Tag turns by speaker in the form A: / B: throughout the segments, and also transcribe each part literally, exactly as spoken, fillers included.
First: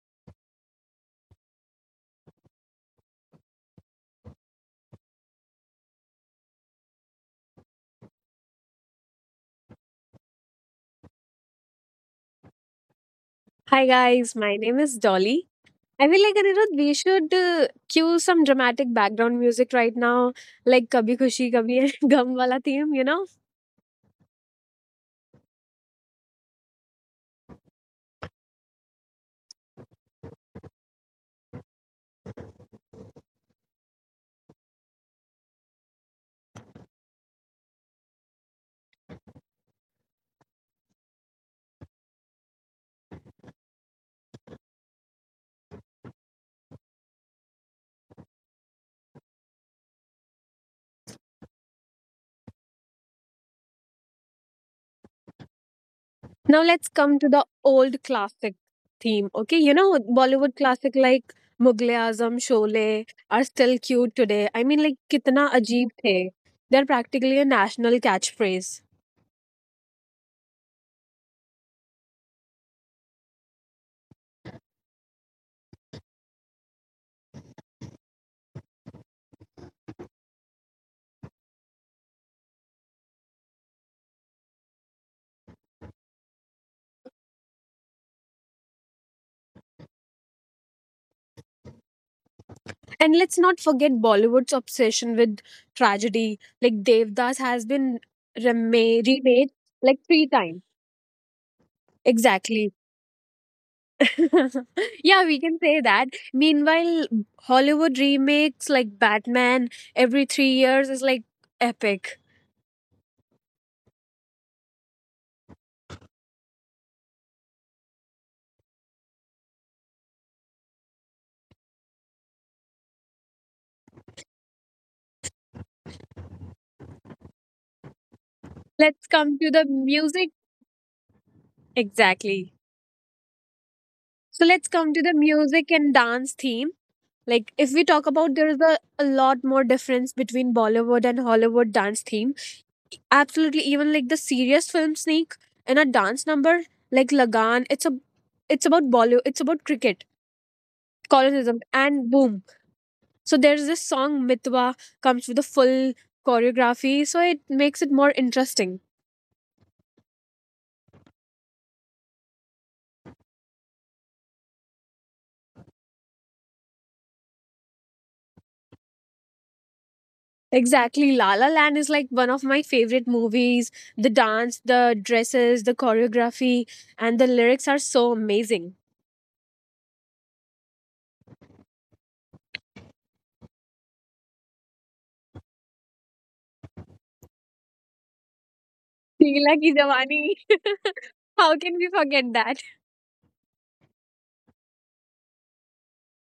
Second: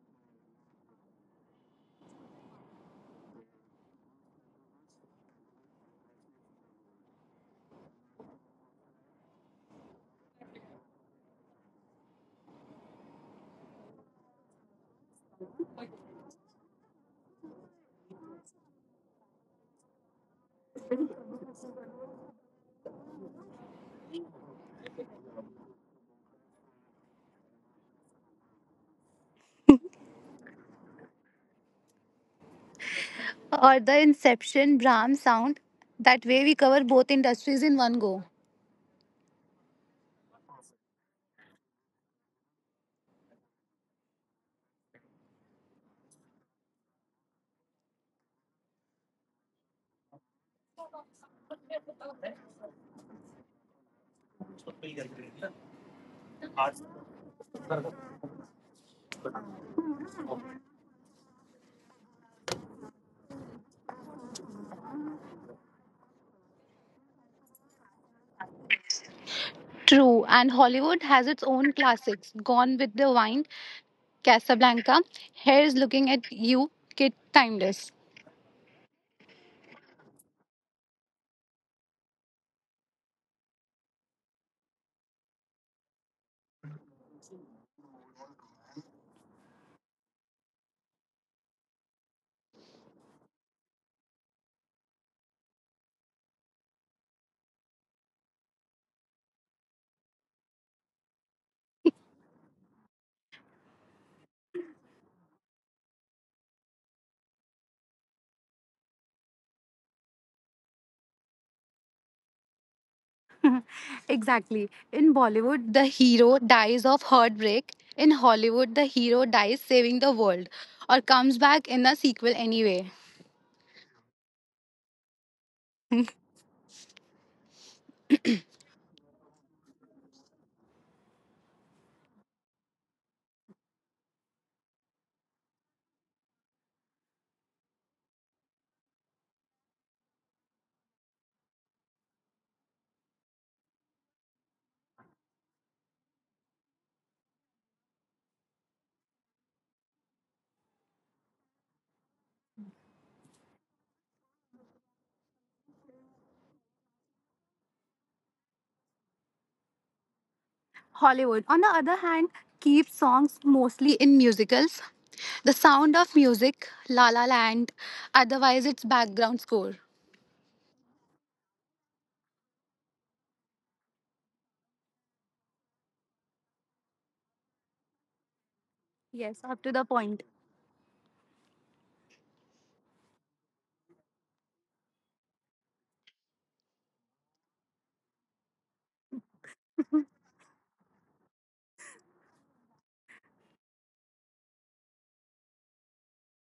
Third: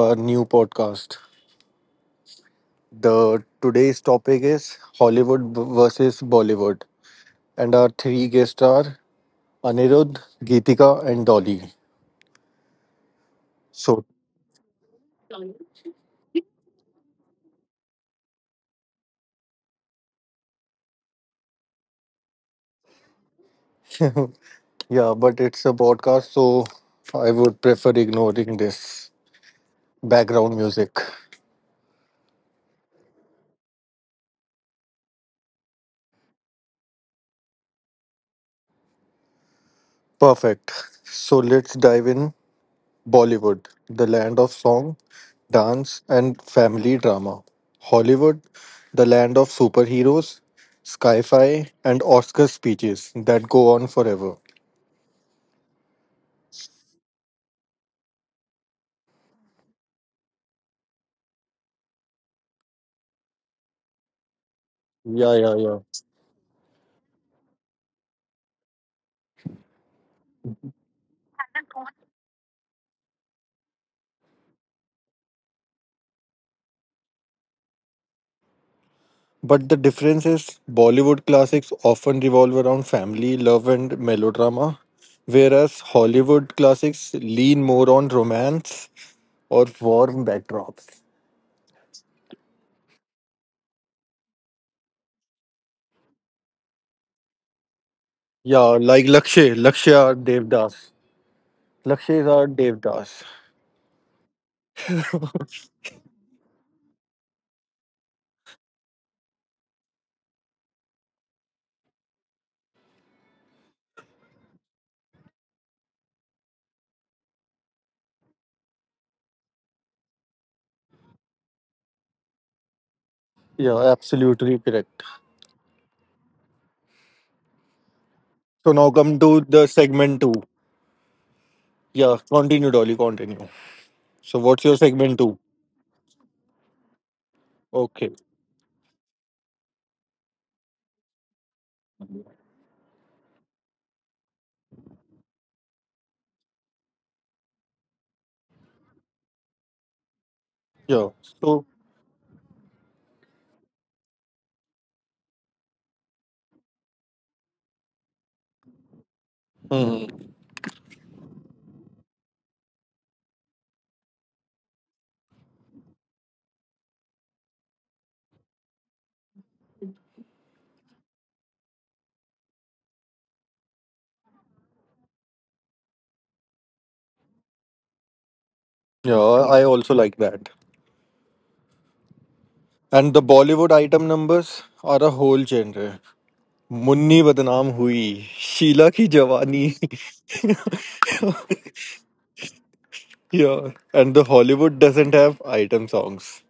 A: our new podcast. The today's topic is Hollywood b- versus Bollywood, and our three guests are Anirudh, Geetika, and Dolly.
B: Hi
A: So,
B: guys, my name is Dolly. I feel like Anirudh, we should uh, cue some dramatic background music right now, like "Kabhi Khushi Kabhi Hai Gum" wala theme, you know.
A: yeah, but it's a podcast, so I would prefer ignoring this background music.
C: Or the Inception Brahm sound. That way, we cover both industries in one go.
A: Perfect. So let's dive in. Bollywood, the land of song, dance, and family drama. Hollywood, the land of superheroes, sci fi, and Oscar speeches that go on forever.
B: Now let's come to the old classic theme, okay? You know, Bollywood classic like Mughal e Azam, Sholay are still cute today. I mean, like
A: Yeah,
B: कितना
A: yeah, yeah.
B: अजीब the. they They're practically a national catchphrase.
C: True, and Hollywood has its own classics Gone with the Wind, Casablanca, Here's Looking at You, Kid Timeless.
A: But the difference is Bollywood classics often revolve around family, love, and melodrama, whereas Hollywood classics lean more on romance or warm backdrops.
B: And let's not forget Bollywood's obsession with tragedy. Like Devdas has been
A: Yeah, like
B: remade, remade
A: Lakshay.
B: like
A: Lakshya
B: three times.
A: Devdas. Lakshay is
B: Exactly.
A: Devdas.
B: Yeah, we can say that. Meanwhile, Hollywood remakes like Batman every three years is like epic.
C: Exactly. In Bollywood, the hero dies of heartbreak. In Hollywood, the hero dies saving the world or comes back in the sequel anyway.
A: Yeah, absolutely correct. So now
B: Let's
A: come to
B: come to
A: the
B: the
A: segment two.
B: music.
A: Yeah,
B: Exactly.
A: continue, Dolly, continue. So
B: So
A: what's
B: let's
A: your
B: come to the
A: segment two?
B: music and dance theme. Like if we talk
A: Okay.
B: about, there is a, a lot more difference between Bollywood and Hollywood dance theme. Absolutely, even like the serious film Sneak and a dance number like Lagan, it's a it's about Bollywood, it's about cricket,
A: Yeah. So,
B: colonialism, and boom. So there's this song Mitwa comes with a full choreography, so it makes it more interesting.
A: hmm.
C: Hollywood, on the other hand, keeps songs mostly in musicals. The Sound of Music, La La Land, otherwise its background score.
B: Exactly. La La Land is like one of my favorite movies. The dance, the dresses, the choreography, and the lyrics are so amazing.
A: Yeah,
C: Yes, up
A: I
C: to the
A: also like
C: point.
A: that. And the Bollywood item numbers are a whole genre. Munni badnaam hui, Sheila ki
B: Teela
A: jawani.
B: ki Jawani. How can we forget that?
A: Yeah, and the Hollywood doesn't have item songs.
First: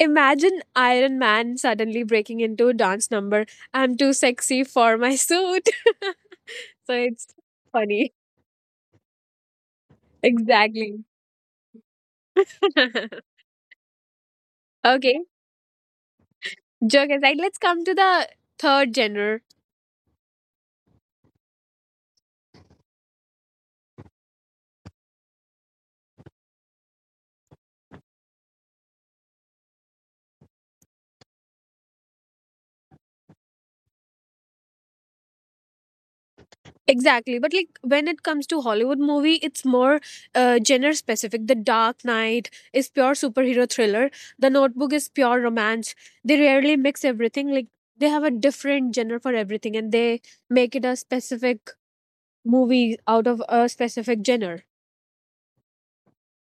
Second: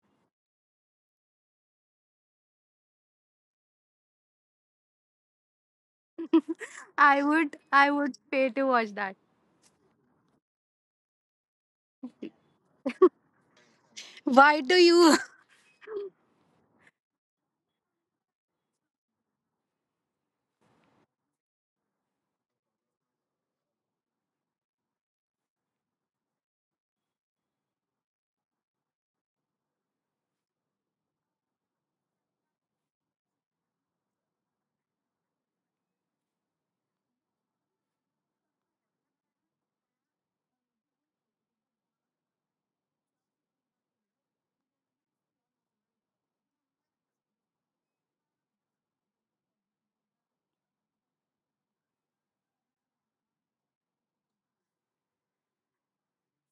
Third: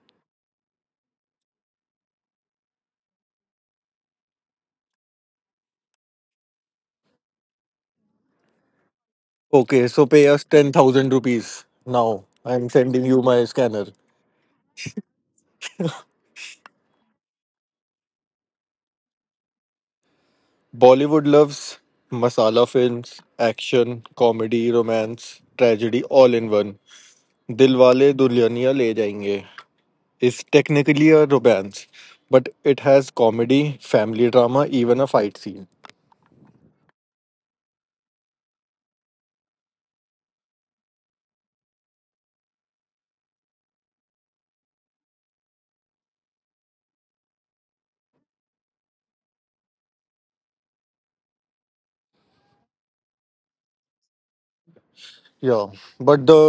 B: Imagine Iron Man suddenly breaking into a dance number. I'm too sexy for my suit. So
C: I
B: it's
C: would I
B: funny.
C: would pay to watch that.
A: Okay, so pay us ten
B: Exactly.
A: thousand rupees now. I'm sending you my scanner.
C: Why do you
B: Okay, joke aside, let's come to the third genre.
A: Bollywood loves masala films, action, comedy, romance, tragedy, all in one. Dilwale Dulhaniya Le Jayenge is technically a romance, but it has comedy, family drama, even a fight scene.
B: Exactly, but like when it comes to Hollywood movie, it's more uh, genre specific. The Dark Knight is pure superhero thriller. The Notebook is pure romance. They rarely mix everything. Like they have a different genre for everything, and they make it a specific movie out of a specific genre.
A: Yeah, but the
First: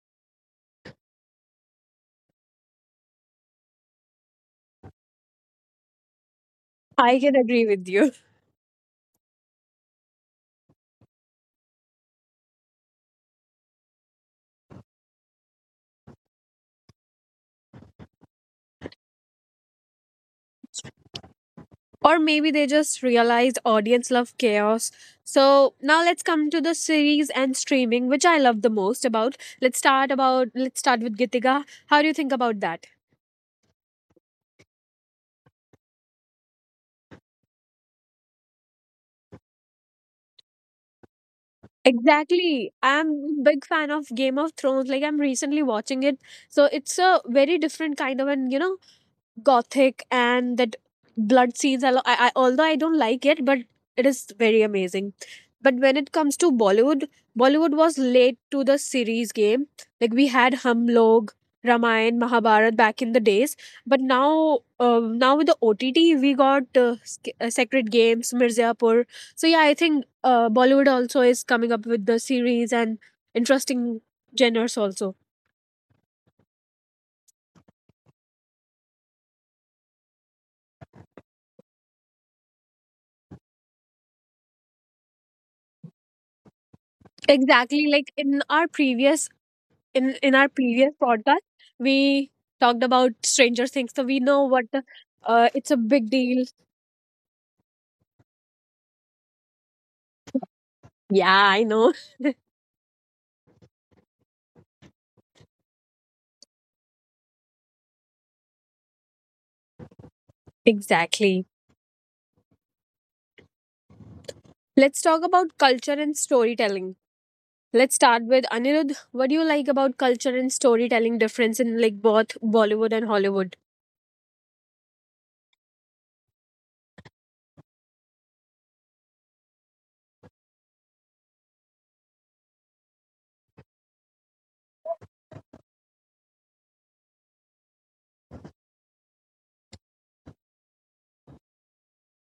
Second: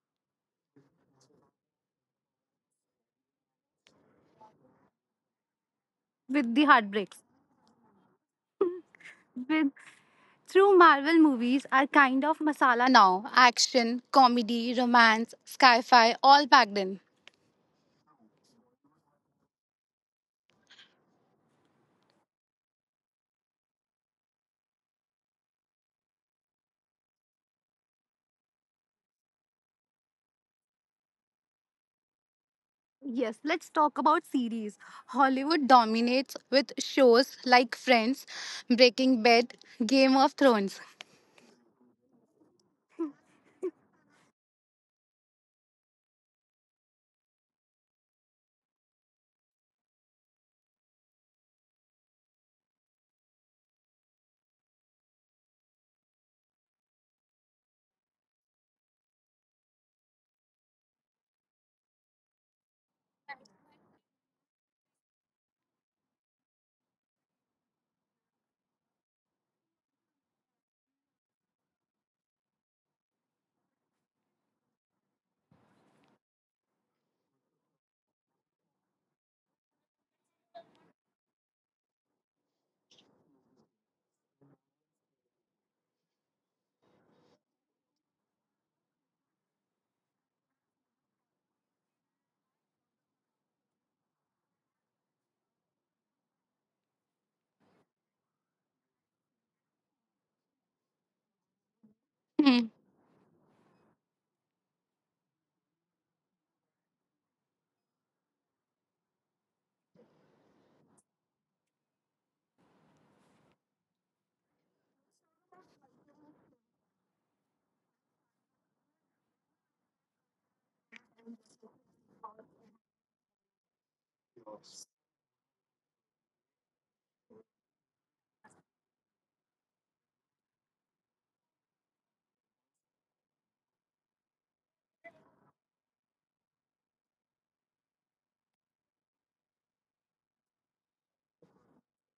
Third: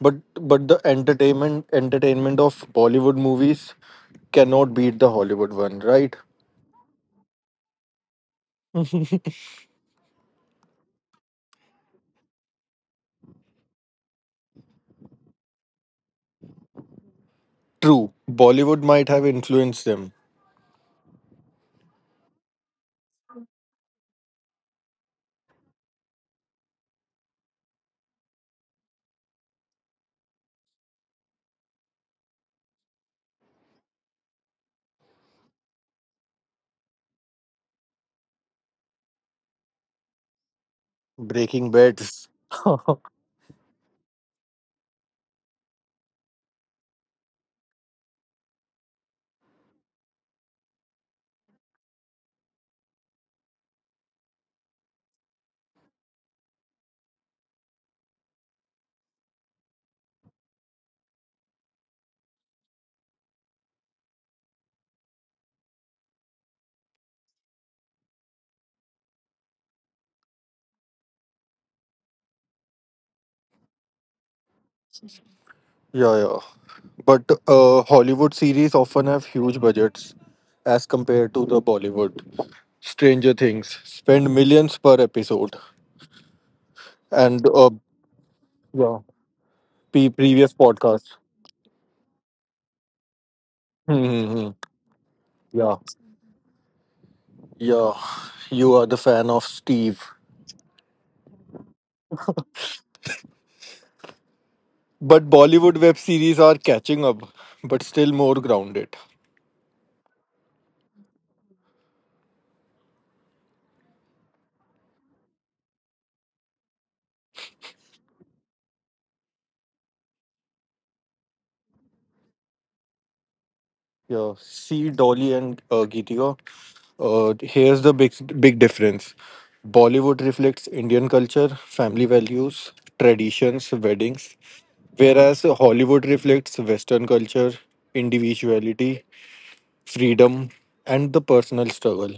A: but but the entertainment entertainment of Bollywood movies cannot beat the Hollywood one, right?
C: with the
B: I
C: heartbreaks?
B: can agree with you.
C: With through Marvel movies are kind of masala now. Action, comedy, romance, sci-fi, all packed in.
A: True, Bollywood might have influenced them.
B: Or maybe they just realized audience love chaos, so now let's come to the series and streaming, which I love the most about. Let's start about let's start with Gitika. How do you think about that?
C: Yes, let's talk about series. Hollywood dominates with shows like Friends, Breaking Bad, Game of Thrones.
A: Breaking Bad.
B: Exactly, I'm a big fan of Game of Thrones. Like I'm recently watching it, so it's a very different kind of, and you know gothic, and that blood scenes. I, lo- I, I Although I don't like it, but it is very amazing. But when it comes to Bollywood, Bollywood was late to the series game. Like we had Hum Log, Ramayan, Mahabharat back in the days, but now, uh, now with the O T T, we got uh, Sk- uh, Sacred Games, Mirzapur. So yeah, I think uh, Bollywood also is coming up with the series and interesting genres also.
A: Yeah, yeah. But uh, Hollywood series often have huge budgets as compared to the Bollywood. Stranger Things spend millions per episode, and uh,
B: Exactly, like in our
A: yeah,
B: previous,
A: P-
B: in in our
A: previous
B: previous
A: podcast.
B: podcast we talked about Stranger Things, so we know
A: Mm-hmm.
B: what the, uh, it's a
A: Yeah,
B: big deal.
A: yeah. You are the fan of Steve,
B: Yeah, I know.
C: Hmm.
A: but Bollywood web series are catching up, but still more grounded.
B: Exactly, let's talk about culture and storytelling. Let's start with Anirudh. What do you like about culture and storytelling difference in like both Bollywood and Hollywood?
A: Yeah, see Dolly and uh, Geetika. Uh, here's the big big difference. Bollywood reflects Indian culture, family values, traditions, weddings, whereas Hollywood reflects Western culture, individuality, freedom, and the personal struggle.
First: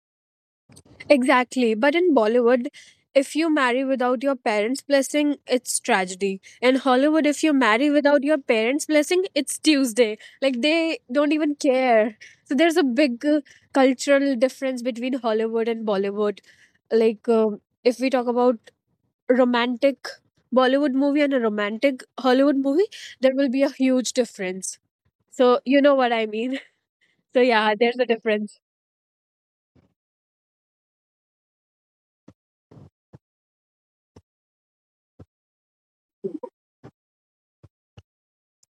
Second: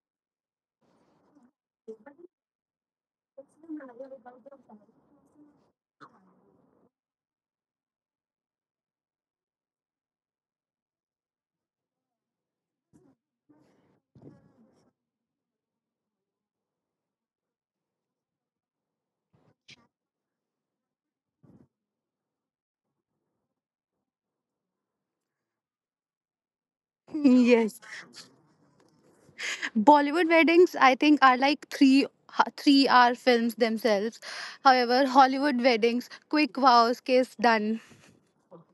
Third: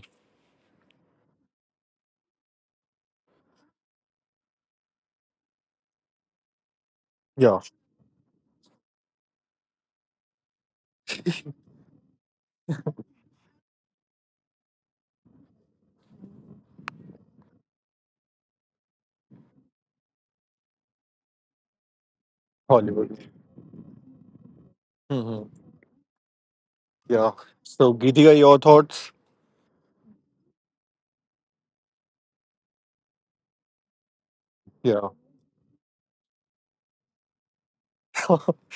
B: Exactly. But in Bollywood, if you marry without your parents' blessing, it's tragedy. In Hollywood, if you
A: Yeah,
B: marry without your parents' blessing, it's Tuesday. Like they don't even care. So there's a big uh, cultural difference between Hollywood and Bollywood. Like um, if we talk about romantic Bollywood movie and a romantic Hollywood movie,
A: Hollywood.
B: there will be a huge difference.
A: Hmm.
B: So you know what I mean.
A: Yeah.
B: So yeah,
C: yes,
A: So,
B: there's a
A: Geetika, your
B: difference.
A: thoughts?
C: Bollywood weddings I think are like three three-hour films themselves. However,
A: Yeah.
C: Hollywood weddings, quick vows, kiss, done.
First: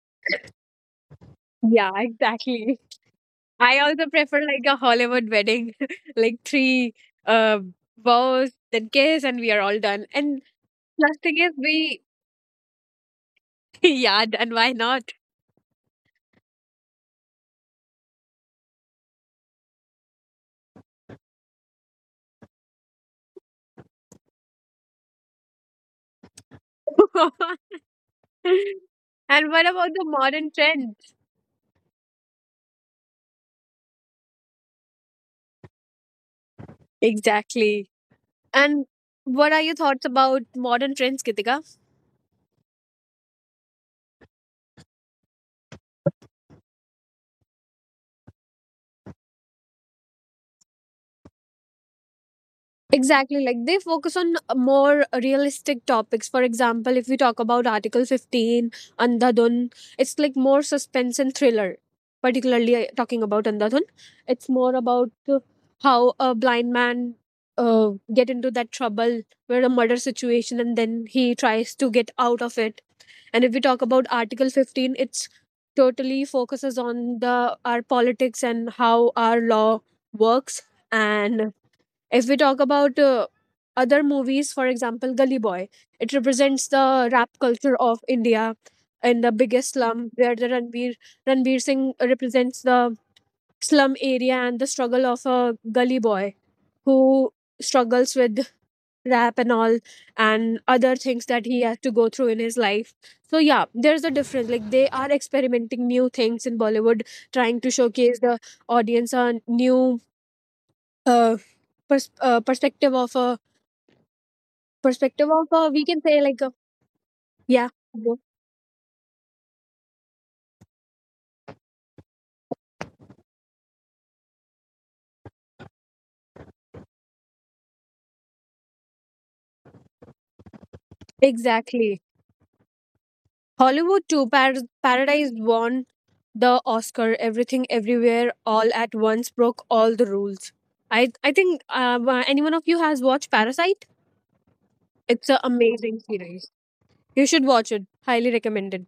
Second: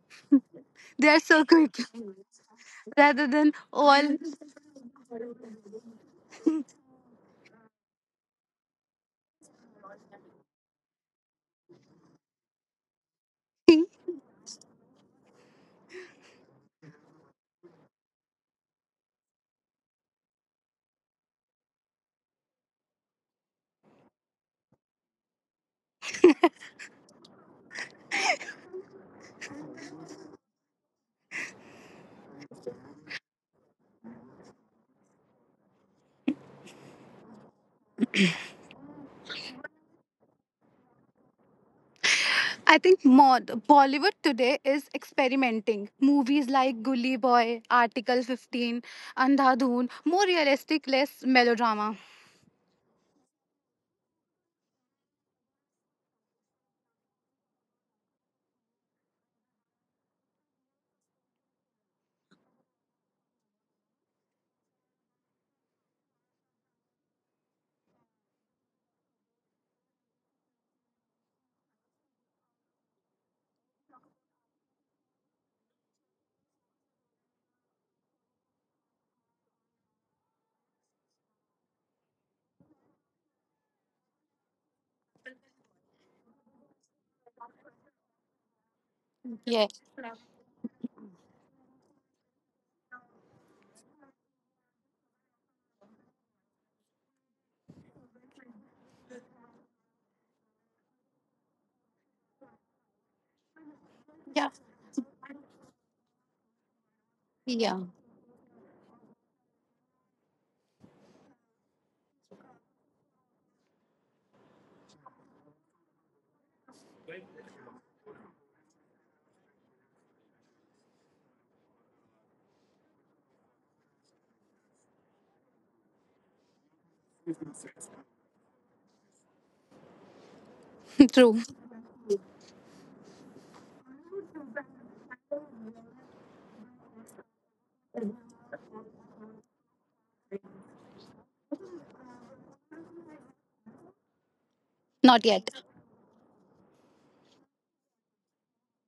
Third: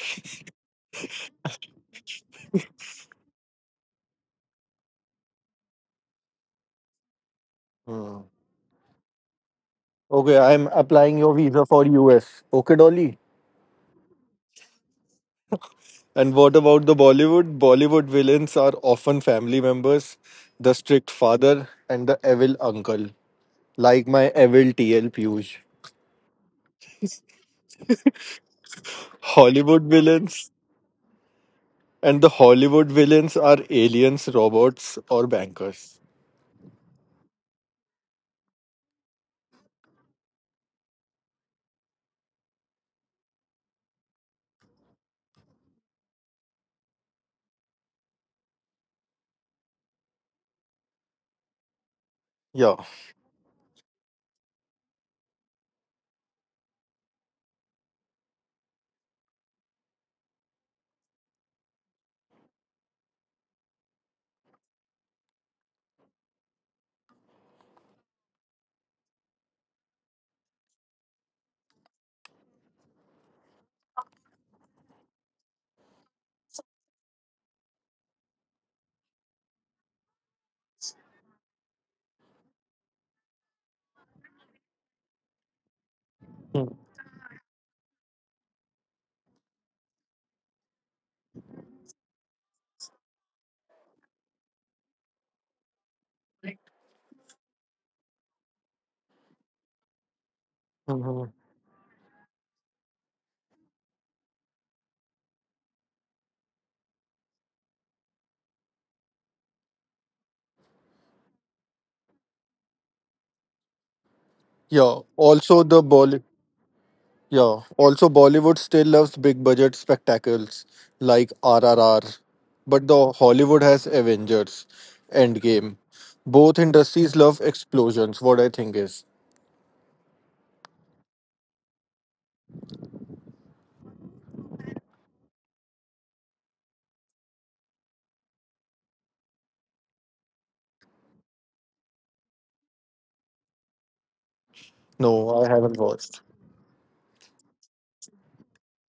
C: They are so quick
B: Yeah, exactly.
C: rather than
B: I
C: all
B: also prefer like a Hollywood wedding, like three uh
A: Hmm.
B: vows, then kiss, and we are all done.
A: Okay,
B: And
A: I'm applying
B: last
A: your
B: thing is
A: visa for
B: we,
A: U S. Okay, Dolly.
B: yeah, and why not?
A: And what about the Bollywood? Bollywood villains are often family members, the strict father and the evil uncle, like my evil T L Piyush.
B: And what
A: Hollywood
B: about the
A: villains
B: modern trends?
A: and the Hollywood villains are aliens, robots, or bankers.
B: Exactly. And what are your thoughts about modern trends, Kitika?
C: I think mod Bollywood today is experimenting. Movies like Gully Boy, Article fifteen, Andhadhun, more realistic, less melodrama.
A: Yeah.
B: Exactly, like they focus on more realistic topics. For example, if we talk about Article fifteen, Andhadhun, it's like more suspense and thriller. Particularly uh, talking about Andhadhun, it's more about uh, how a blind man uh, get into that trouble where a murder situation and then he tries to get out of it. And if we talk about Article fifteen, it's totally focuses on the our politics and how our law works. And if we talk about uh, other movies, for example, Gully Boy, it represents the rap culture of India in the biggest slum, where the Ranbir Ranbir Singh represents the slum area and the struggle of a gully boy who struggles with rap and all and other things
A: Mhm.
B: that he has to go through in his life. So yeah, there's a
C: Yeah,
B: difference. Like they are experimenting new things in Bollywood, trying to showcase the audience a new uh, pers- uh, perspective of a
A: Yeah.
B: Perspective of
A: Also,
B: uh,
A: the
B: we can
A: Bolly
B: say, like uh,
A: Yeah.
B: yeah,
A: Also,
B: wo-
A: Bollywood still loves big budget spectacles like R R R, but the Hollywood has Avengers, Endgame. Both industries love explosions. What I think is,
C: true.
B: exactly. Hollywood too Par- Paradise won the Oscar. Everything Everywhere All at Once broke all the rules. I I think uh, wa- any one of you has watched Parasite?
C: Not
B: It's an
A: no, I
C: yet.
A: haven't
B: amazing
A: watched.
B: series. You should watch it. Highly recommended.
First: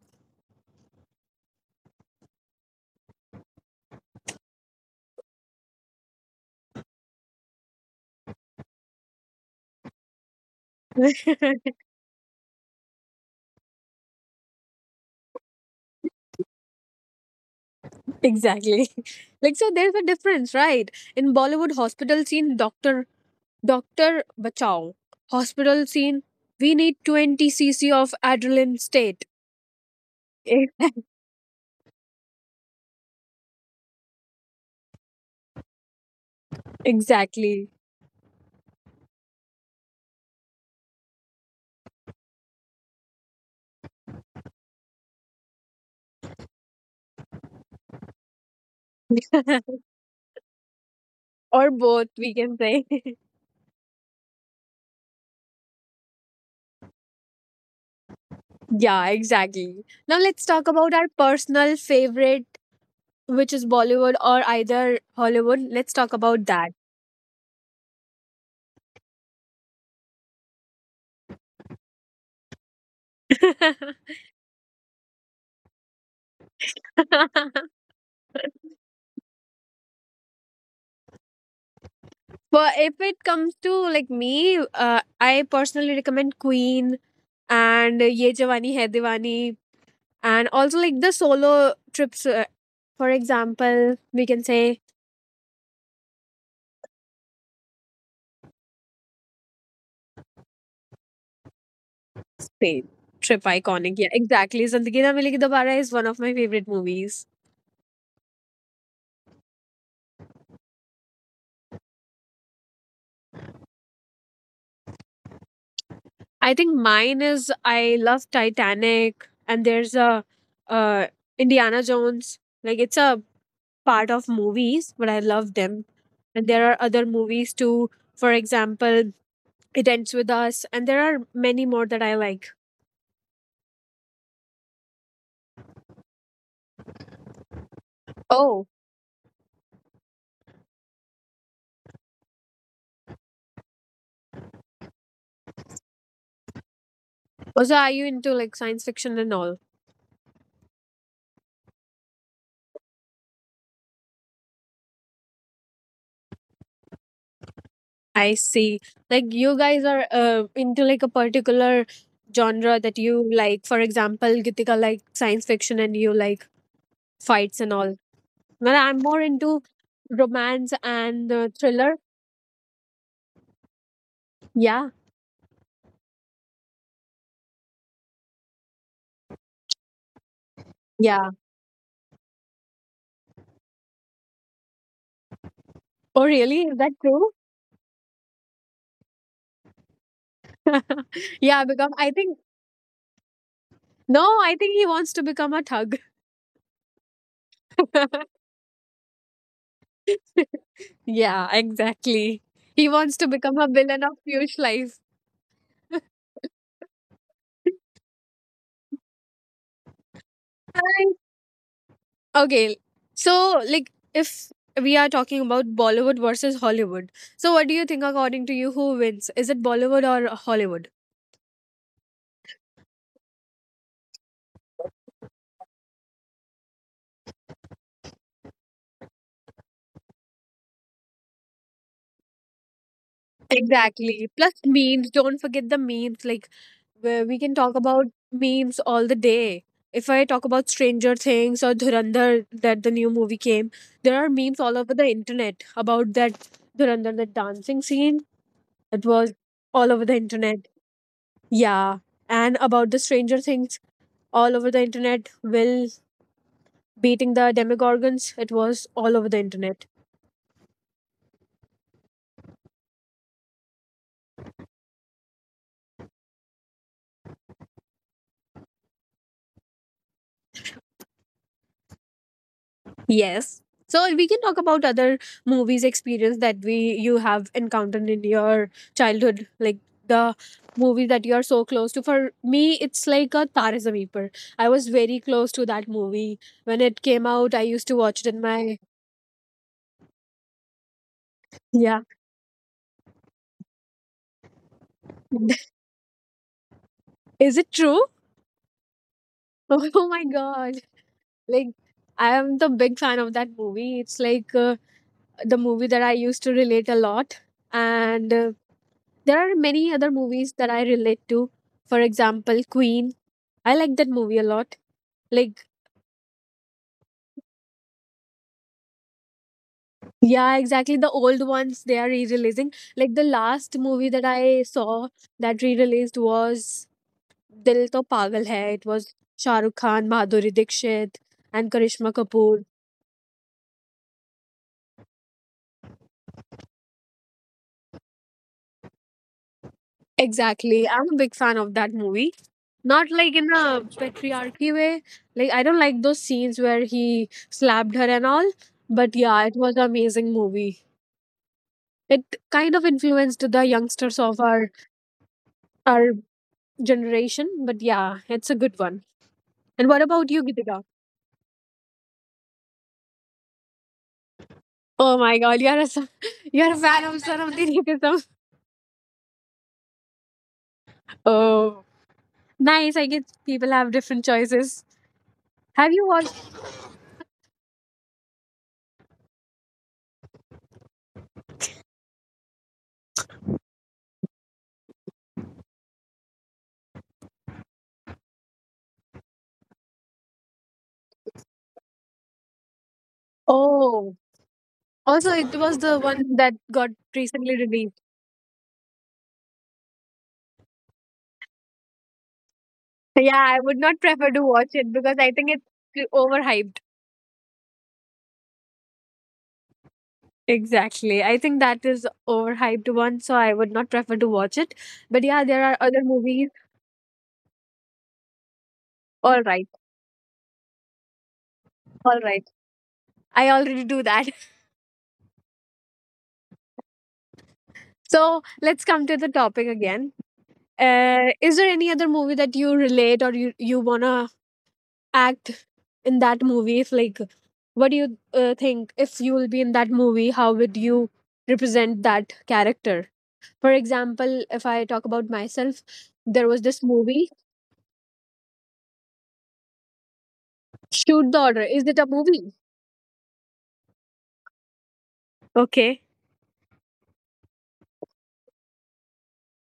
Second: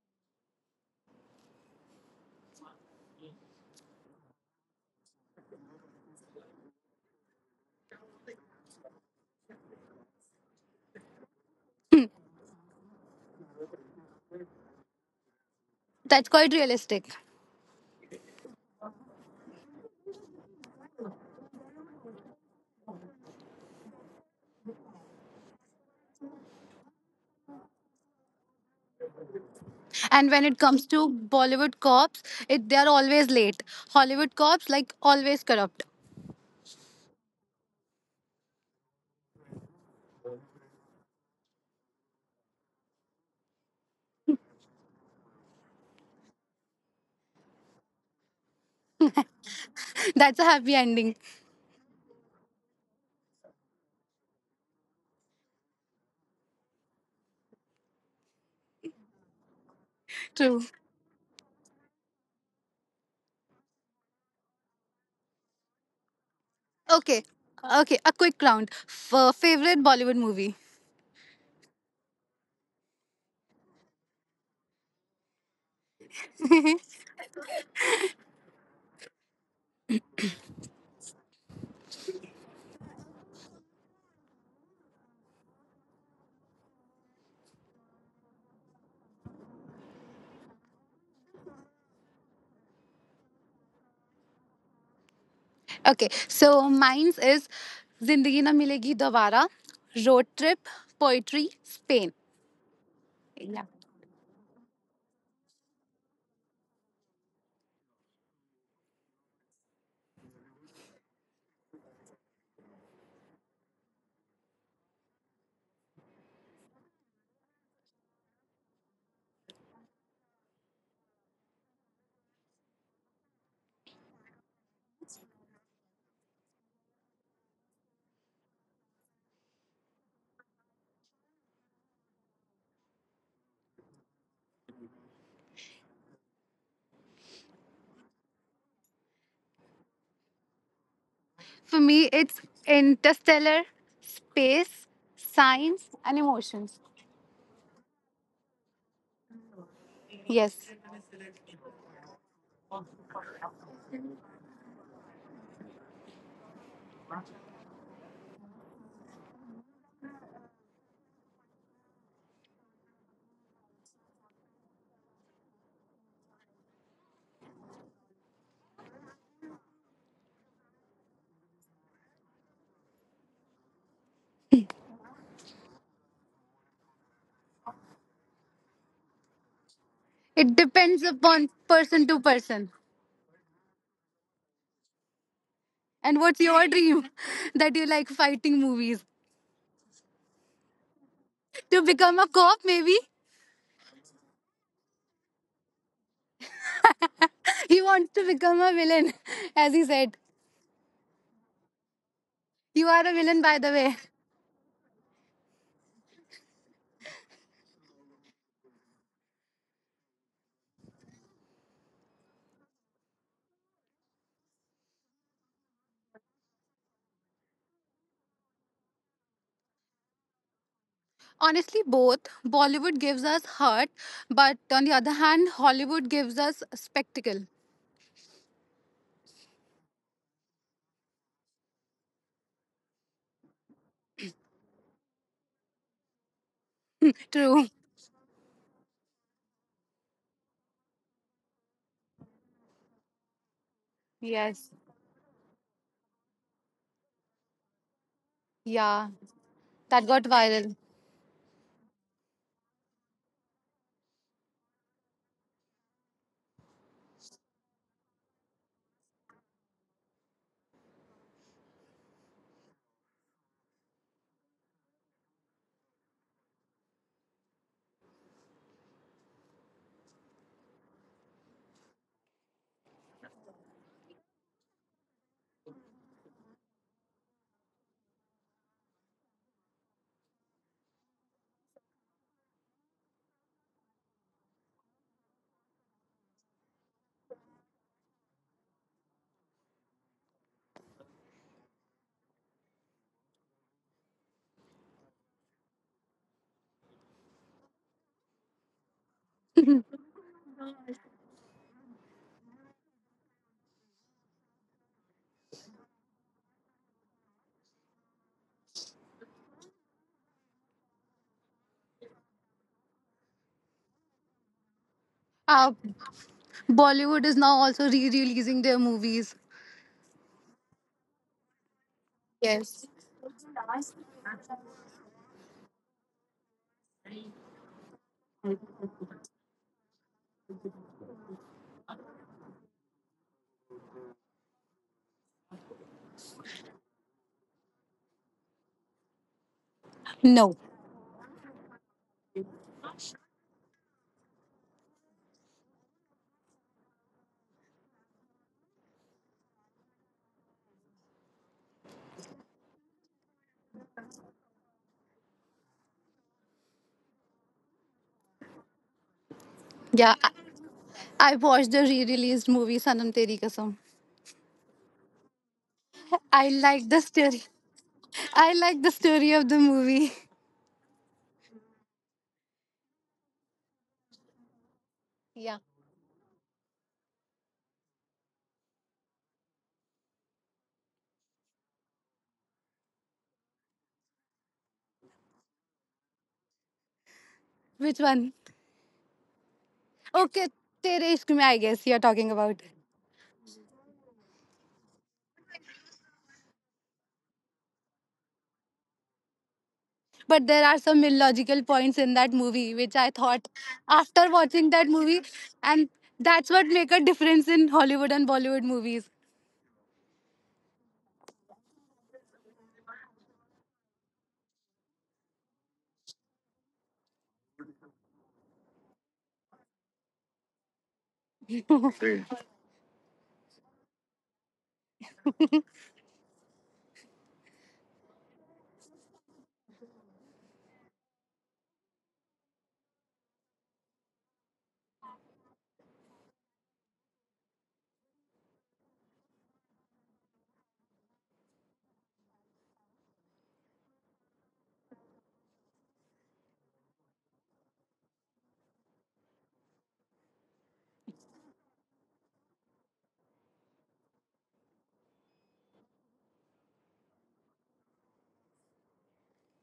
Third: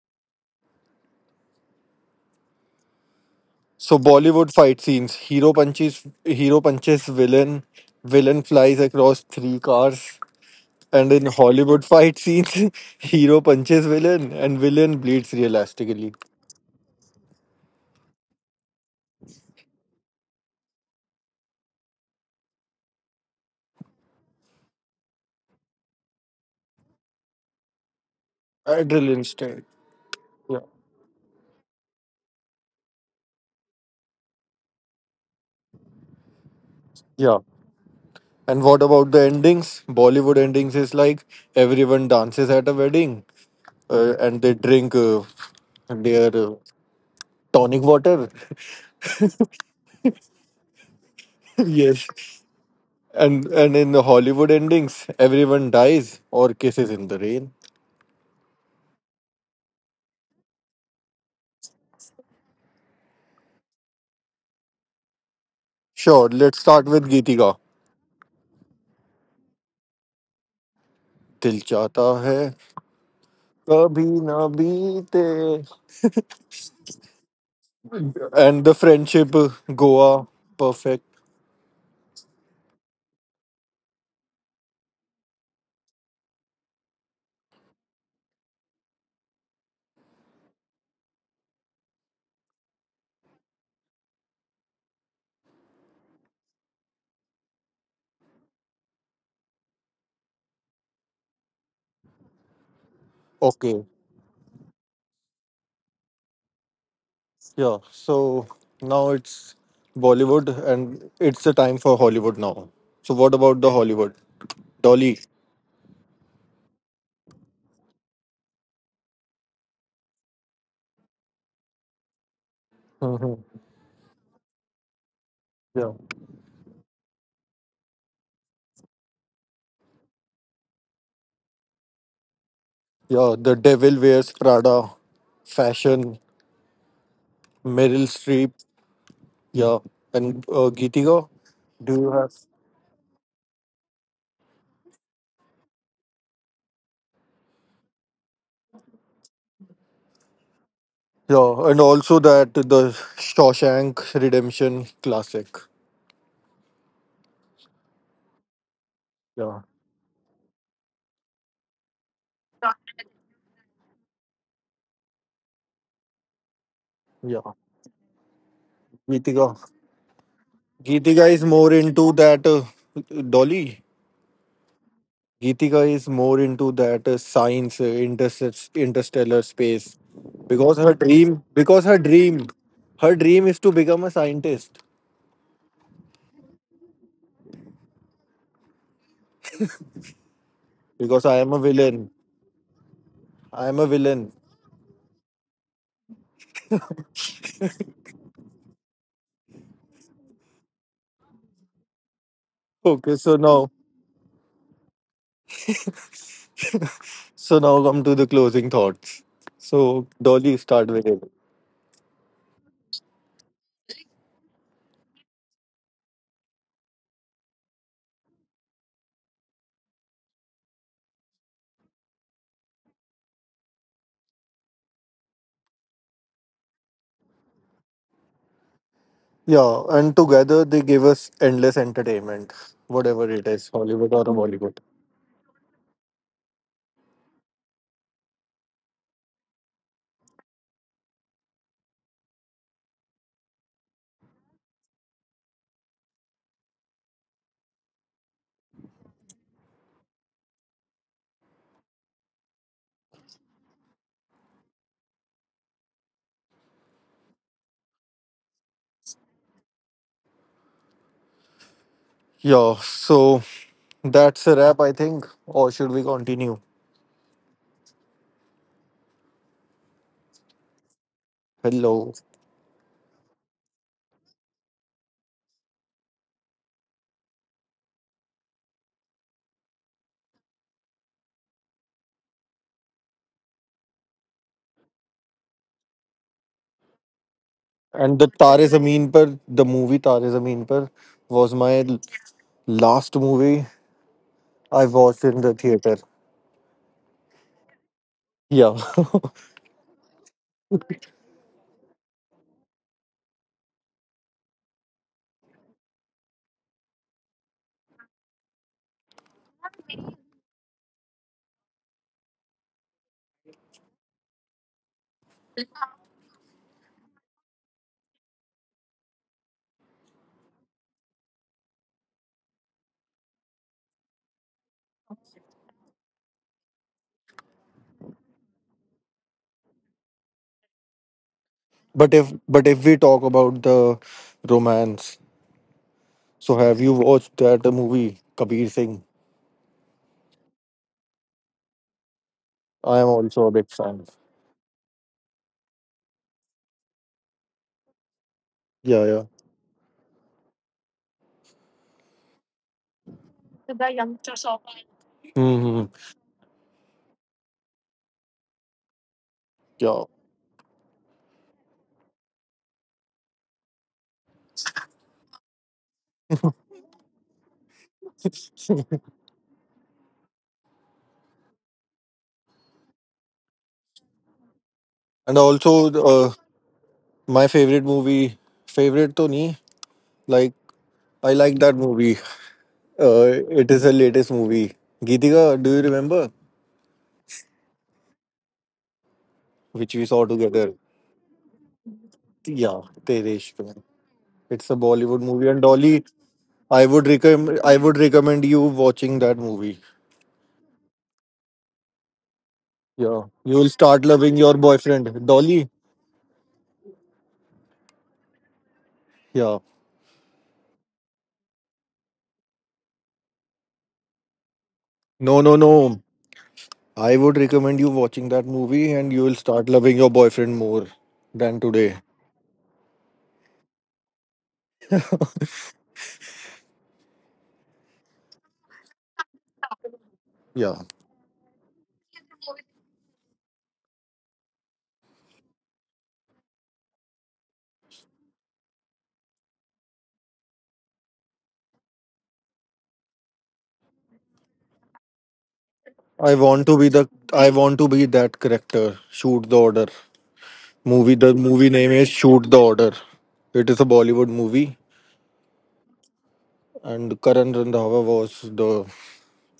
A: So Bollywood fight scenes: hero punches, hero punches villain, villain flies across three cars. And in Hollywood fight scenes, hero punches villain and villain bleeds realistically.
C: That's quite realistic.
B: Exactly. Like so, there's a difference, right? In Bollywood hospital scene, doctor doctor bachao. Hospital scene, we need twenty cc of adrenaline state.
A: Adrenaline state.
C: And when it
A: Yeah.
C: comes to Bollywood cops, it they are always late. Hollywood cops like always corrupt.
A: Yeah.
B: Exactly.
A: And what about the endings? Bollywood endings is like everyone dances at a wedding uh, and they drink uh, their uh, tonic water.
C: That's a happy ending.
B: Or both,
A: Yes.
B: we can say.
A: And and in the Hollywood endings, everyone dies or kisses in the rain.
B: Yeah, exactly. Now let's
C: True.
B: talk about our personal favorite, which is Bollywood or either Hollywood. Let's talk
A: Sure,
B: about
A: let's
B: that.
A: start with
C: Okay.
A: Geetika.
C: Okay, a quick round. F- favorite Bollywood movie?
A: Dil chata hai kabhi na beete.
B: But
A: And the friendship, uh, Goa, perfect.
B: if it comes to like me, uh, I personally recommend Queen and Ye Jawani Hai Diwani and also like the solo trips. Uh, for example, we can say
C: Okay, so mine's is Zindagi Na Milegi Dobara, Road Trip, Poetry, Spain.
B: Spain trip
C: Yeah.
A: Okay.
B: iconic. Yeah, exactly. Zindagi Na Milegi Dobara is one of my favorite movies.
A: Yeah, so now it's Bollywood and it's the time for Hollywood now. So what about the Hollywood? Dolly.
B: I think mine is I love Titanic, and there's a uh, Indiana Jones. Like it's a
A: Hmm.
B: part of movies, but I love them.
A: Yeah.
B: And there are other movies too. For example, It Ends With Us, and there are many more that I like.
A: Yeah, The Devil Wears Prada, fashion, Meryl Streep.
B: Oh,
A: Yeah, and uh, Geetika.
C: For
A: Do
C: me,
A: you have?
C: it's Interstellar, space, science, and emotions.
B: also, are you into like science fiction and all?
C: Yes.
A: Yeah, and also that the Shawshank Redemption classic.
B: I see. Like you
A: Yeah,
B: guys are uh, into like a particular genre that you like. For example, Gitika like science fiction and you like
A: yeah.
B: fights and all. Well, I'm more
A: Geetika.
B: into romance
A: Geetika
B: and
A: is
B: uh,
A: more
B: thriller.
A: into that, uh, Dolly.
B: Yeah.
A: Geetika is more into that uh, science, uh, interst- interstellar space,
C: It
A: because her
C: depends
B: Yeah.
A: dream,
C: upon
A: because her
C: person to
A: dream,
C: person.
A: her dream is to become a scientist.
C: And
B: Oh,
C: what's
B: really?
C: your
B: Is that
C: dream?
B: true?
C: That you like fighting movies.
A: Because I am a
B: Yeah,
C: To
B: become
A: villain,
B: I
C: become a
B: think
C: cop, maybe?
A: I am a
B: no,
A: villain.
B: I think he wants to become a thug.
C: He wants to become a villain, as he said.
B: Yeah, exactly.
C: You
B: He
C: are a
A: Okay,
B: wants to
A: so
C: villain, by
B: become
C: the
B: a
A: now,
C: way.
B: villain of Piyush life.
A: so now come to the closing thoughts. So Dolly, start with it.
B: Okay, so like if we are talking about Bollywood versus Hollywood, so what do you think according to you who wins? Is it Bollywood or Hollywood?
C: Honestly, both. Bollywood gives us heart, but on the other hand, Hollywood gives us spectacle.
A: Yeah, and together they give us endless entertainment, whatever it is, Hollywood
B: Exactly.
A: or
B: Plus
A: Bollywood.
B: memes. Don't forget the memes. Like where we can
C: True.
B: talk about memes all the day. If I talk about Stranger Things or Dhurandhar, that the new movie came, there are memes
C: Yes.
B: all over the internet about that Dhurandhar, that dancing scene.
C: Yeah.
B: It was all over
C: That
B: the
C: got
B: internet.
C: viral.
B: Yeah. And about the Stranger Things all over the internet. Will beating the demogorgons. It was all over the internet.
A: Yeah, so that's a wrap, I think. Or should we continue? Hello.
B: Yes. So we can talk about other movies experience that we you have encountered in your childhood, like the movie that you are so close to. For me, it's like a Tare Zameen Par. I was very close to that movie when it came out. I used to
A: And
B: watch
A: the
B: it in
A: Tare
B: my,
A: Zameen Par, the movie Tare Zameen Par, was my
B: yeah.
A: l- last movie I watched in the theater.
B: Is it true?
A: Yeah.
B: Oh my god! Like I am the big fan of that movie. It's like uh, the movie that I used to relate a lot, and uh, There are many other movies that I relate to. For example, Queen. I like that movie a lot. Like,
C: Uh, Bollywood is now also re releasing their movies.
B: yeah, exactly. The old ones they are re releasing.
C: Yes.
B: Like, the last movie that I saw that re released was Dil To Pagal Hai. It was Shah Rukh Khan, Madhuri Dixit, and Karishma
A: but if
B: Kapoor.
A: but if we talk about the romance, so have you watched that movie Kabir Singh?
C: No.
B: Exactly. I'm a big fan of that movie.
A: I am
B: Not like
A: also
B: in
A: a big
B: a
A: fan.
B: patriarchy way. Like, I don't like those scenes where he slapped her and all.
A: Yeah,
B: But
A: yeah.
B: yeah, it was an amazing movie. It kind of influenced the youngsters of our
A: Hmm.
B: our generation, but yeah, it's a good one. And what
A: Yeah.
C: Yeah. I,
B: about you, Gitika?
C: I watched the re released movie Sanam Teri Kasam.
B: Oh my god, you're a son-
C: I
B: you're a
C: like the
B: fan of
C: story.
B: Sanam. Of the
C: I like the story of the movie.
B: Oh, nice. I guess people have different choices.
A: And
C: Yeah.
A: also,
B: Have you
A: uh,
B: watched?
A: my favorite movie, favorite to nahi, like I like that movie. Uh, it is the latest movie. Geetika, do you remember?
C: Which one?
A: Which we saw
C: Okay.
A: together.
C: Tere Ishq Mein, I guess you're talking about.
A: Yeah, Tereshka.
B: Oh,
A: It's a Bollywood
B: also,
A: movie,
B: it
A: and
B: was the
A: Dolly,
B: one that
A: I
B: got
A: would
B: recently
A: recommend. I would
B: released.
A: recommend you watching that movie.
C: But there are some illogical points in that movie which I
A: Yeah,
C: thought
B: Yeah,
A: you
B: I
A: will
B: would not
A: start
C: after
B: prefer
A: loving
B: to
A: your
C: watching
B: watch
C: that
B: it because
C: movie,
A: boyfriend,
B: I think
A: Dolly.
C: and
B: it's
C: that's what
B: overhyped.
C: make a difference in Hollywood and Bollywood movies.
A: Yeah.
B: Exactly, I think that is overhyped one, so I would not prefer to watch it. But
A: No,
B: yeah,
A: no,
B: there are
A: no.
B: other movies.
A: I would recommend you watching that movie, and you will
B: All
A: start
B: right.
A: loving your boyfriend more than today.
B: All right. I already do that. So let's come to the topic again.
A: Yeah.
B: Uh, is there any other movie that you relate, or you, you want to act in that movie? If, like, what do you uh, think if you will be in that movie, how would you represent that character? For example, if I talk about myself,
A: I
B: there was
A: want to
B: this
A: be the.
B: movie,
A: I want to be that character. Shoot the order. Movie.
B: Shoot
A: The
B: the Order.
A: movie
B: Is
A: name
B: it a
A: is
B: movie?
A: Shoot the Order. It is a Bollywood movie,
B: Okay.
A: and Karan Randhawa was the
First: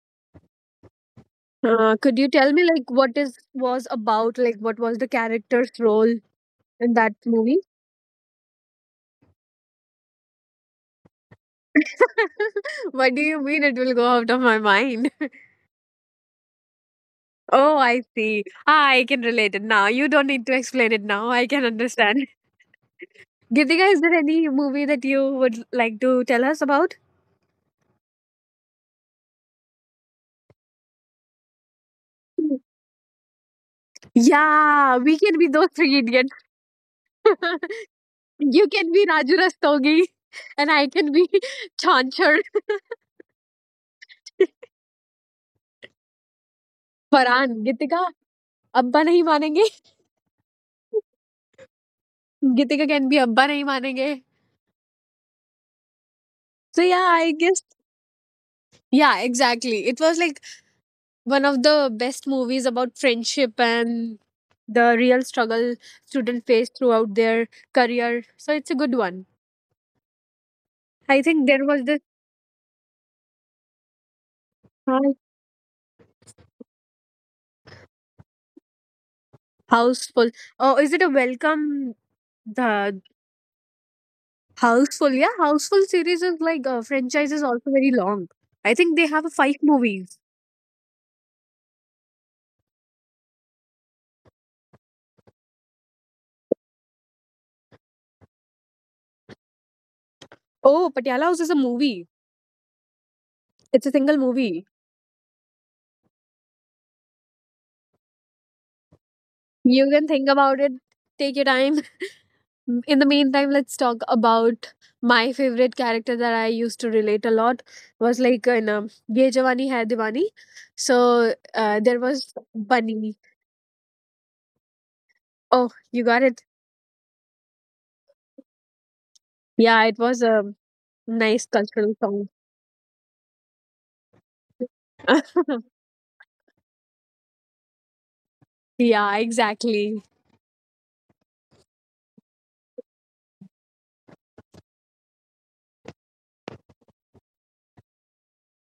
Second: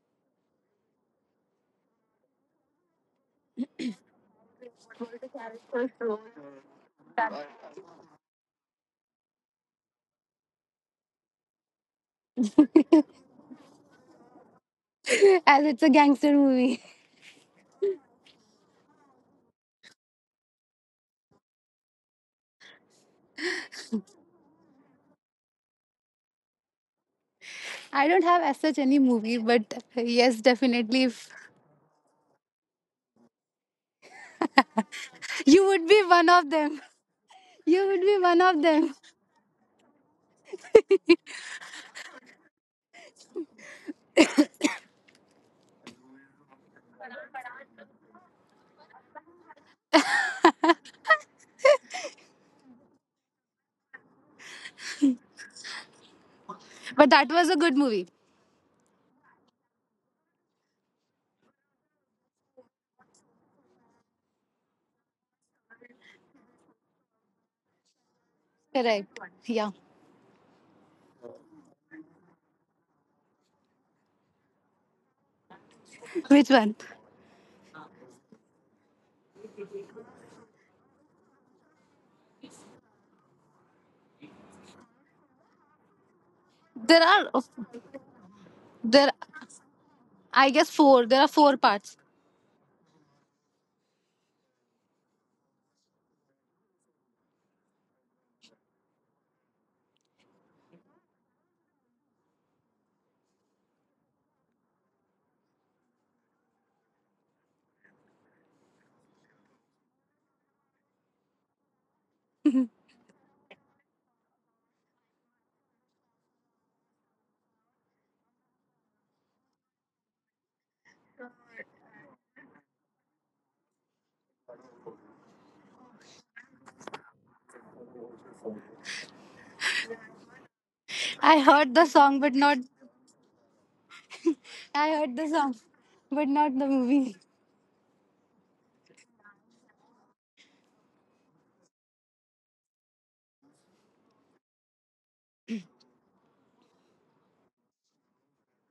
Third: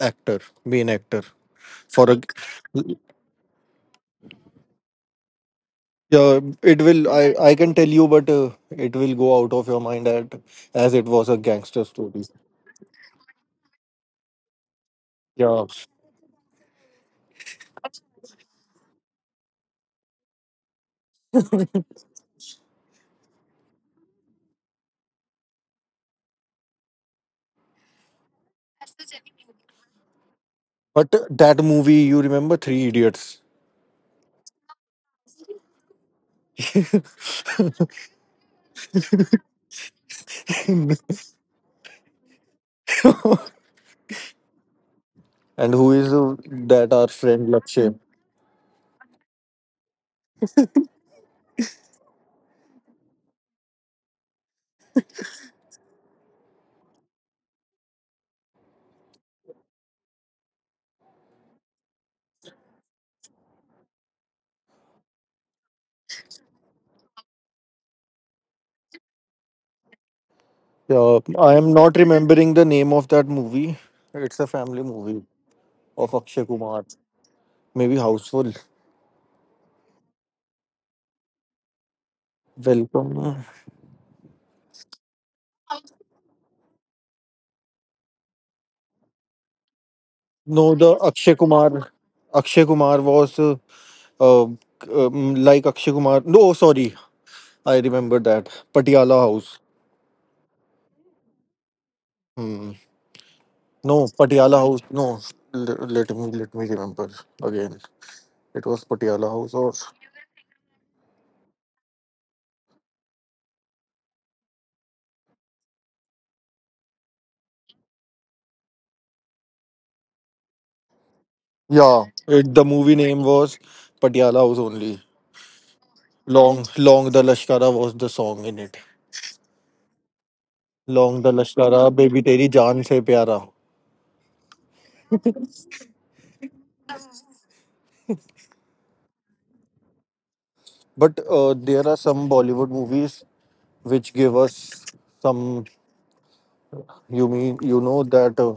A: actor, main actor.
B: Uh,
A: For
B: could
A: a
B: you tell me, like, what is was about, like, what was the character's role
A: Yeah, it
B: in
A: will.
B: that
A: I i
B: movie?
A: can tell you, but uh, it will go out of your mind at, as it was a gangster story.
B: What do you mean it will go out of my mind?
A: Yeah,
C: as it's a gangster movie.
B: Oh, I see. Ah, I can relate it now. You don't need to explain it now. I can understand. Gitika, is there any movie that you would like to tell us about?
C: I don't have as such any movie, but yes, definitely,
A: but
C: if
A: that movie, you remember Three Idiots?
B: Yeah, we can be
C: you
B: those
C: would
B: three
C: be one
B: idiots.
C: of them. You would be one of
B: You can
C: them.
B: be Raju Rastogi, and I can be Chanchar.
A: And who is uh, that, our friend
B: Farhan
A: Lakshay?
B: Geetika Abba nahi मानेंगे गीतिका can be Abba nahi मानेंगे so yeah
C: But that
B: I
C: was a
B: guess.
C: good movie.
B: Yeah, exactly, it was like one of the best movies about friendship and the real struggle students face throughout their career. So it's a good
C: Correct.
B: one.
C: Yeah.
B: I
A: Yeah,
B: think
A: I
B: there
A: am
B: was this
A: not remembering the name of that movie. It's a family
B: house-
A: movie of Akshay
C: Which one?
A: Kumar, maybe Houseful.
B: houseful. Oh, is it a welcome the
A: Welcome.
B: houseful? Yeah, houseful series is like uh,
C: There
B: franchise
C: are
B: is also very long. I think they
C: there.
B: have a five movies.
C: I
A: No,
C: guess
A: the
C: four. There are
A: akshay
C: four
A: kumar
C: parts.
A: akshay kumar was uh, uh, um, like Akshay Kumar, no sorry. I remember that Patiala House.
B: Oh, Patiala House is a movie.
A: Hmm.
B: It's a
A: No,
B: single
A: Patiala
B: movie.
A: House. No, L- let me let me remember again. It was Patiala House, or
B: You can think about it. Take your time. Mm, In the meantime, let's talk about my favorite character that I used to relate a lot was like in um, Ye Jawani Hai Diwani. So uh, there
A: yeah,
B: was
A: it, the movie
B: Bunny.
A: name was Patiala House only.
B: Oh, you got it.
A: Long, long the Lashkara was the song in it.
B: Yeah, it was a
A: Long the
C: I
B: nice
C: heard
A: Lashkara,
C: the
B: cultural
C: song,
A: baby
B: song.
C: but
A: teri
C: not
A: jaan se pyara.
C: I heard the song, but not the movie.
B: Yeah, exactly.
A: But uh, there are some Bollywood movies which give us some. You mean you know that? Uh,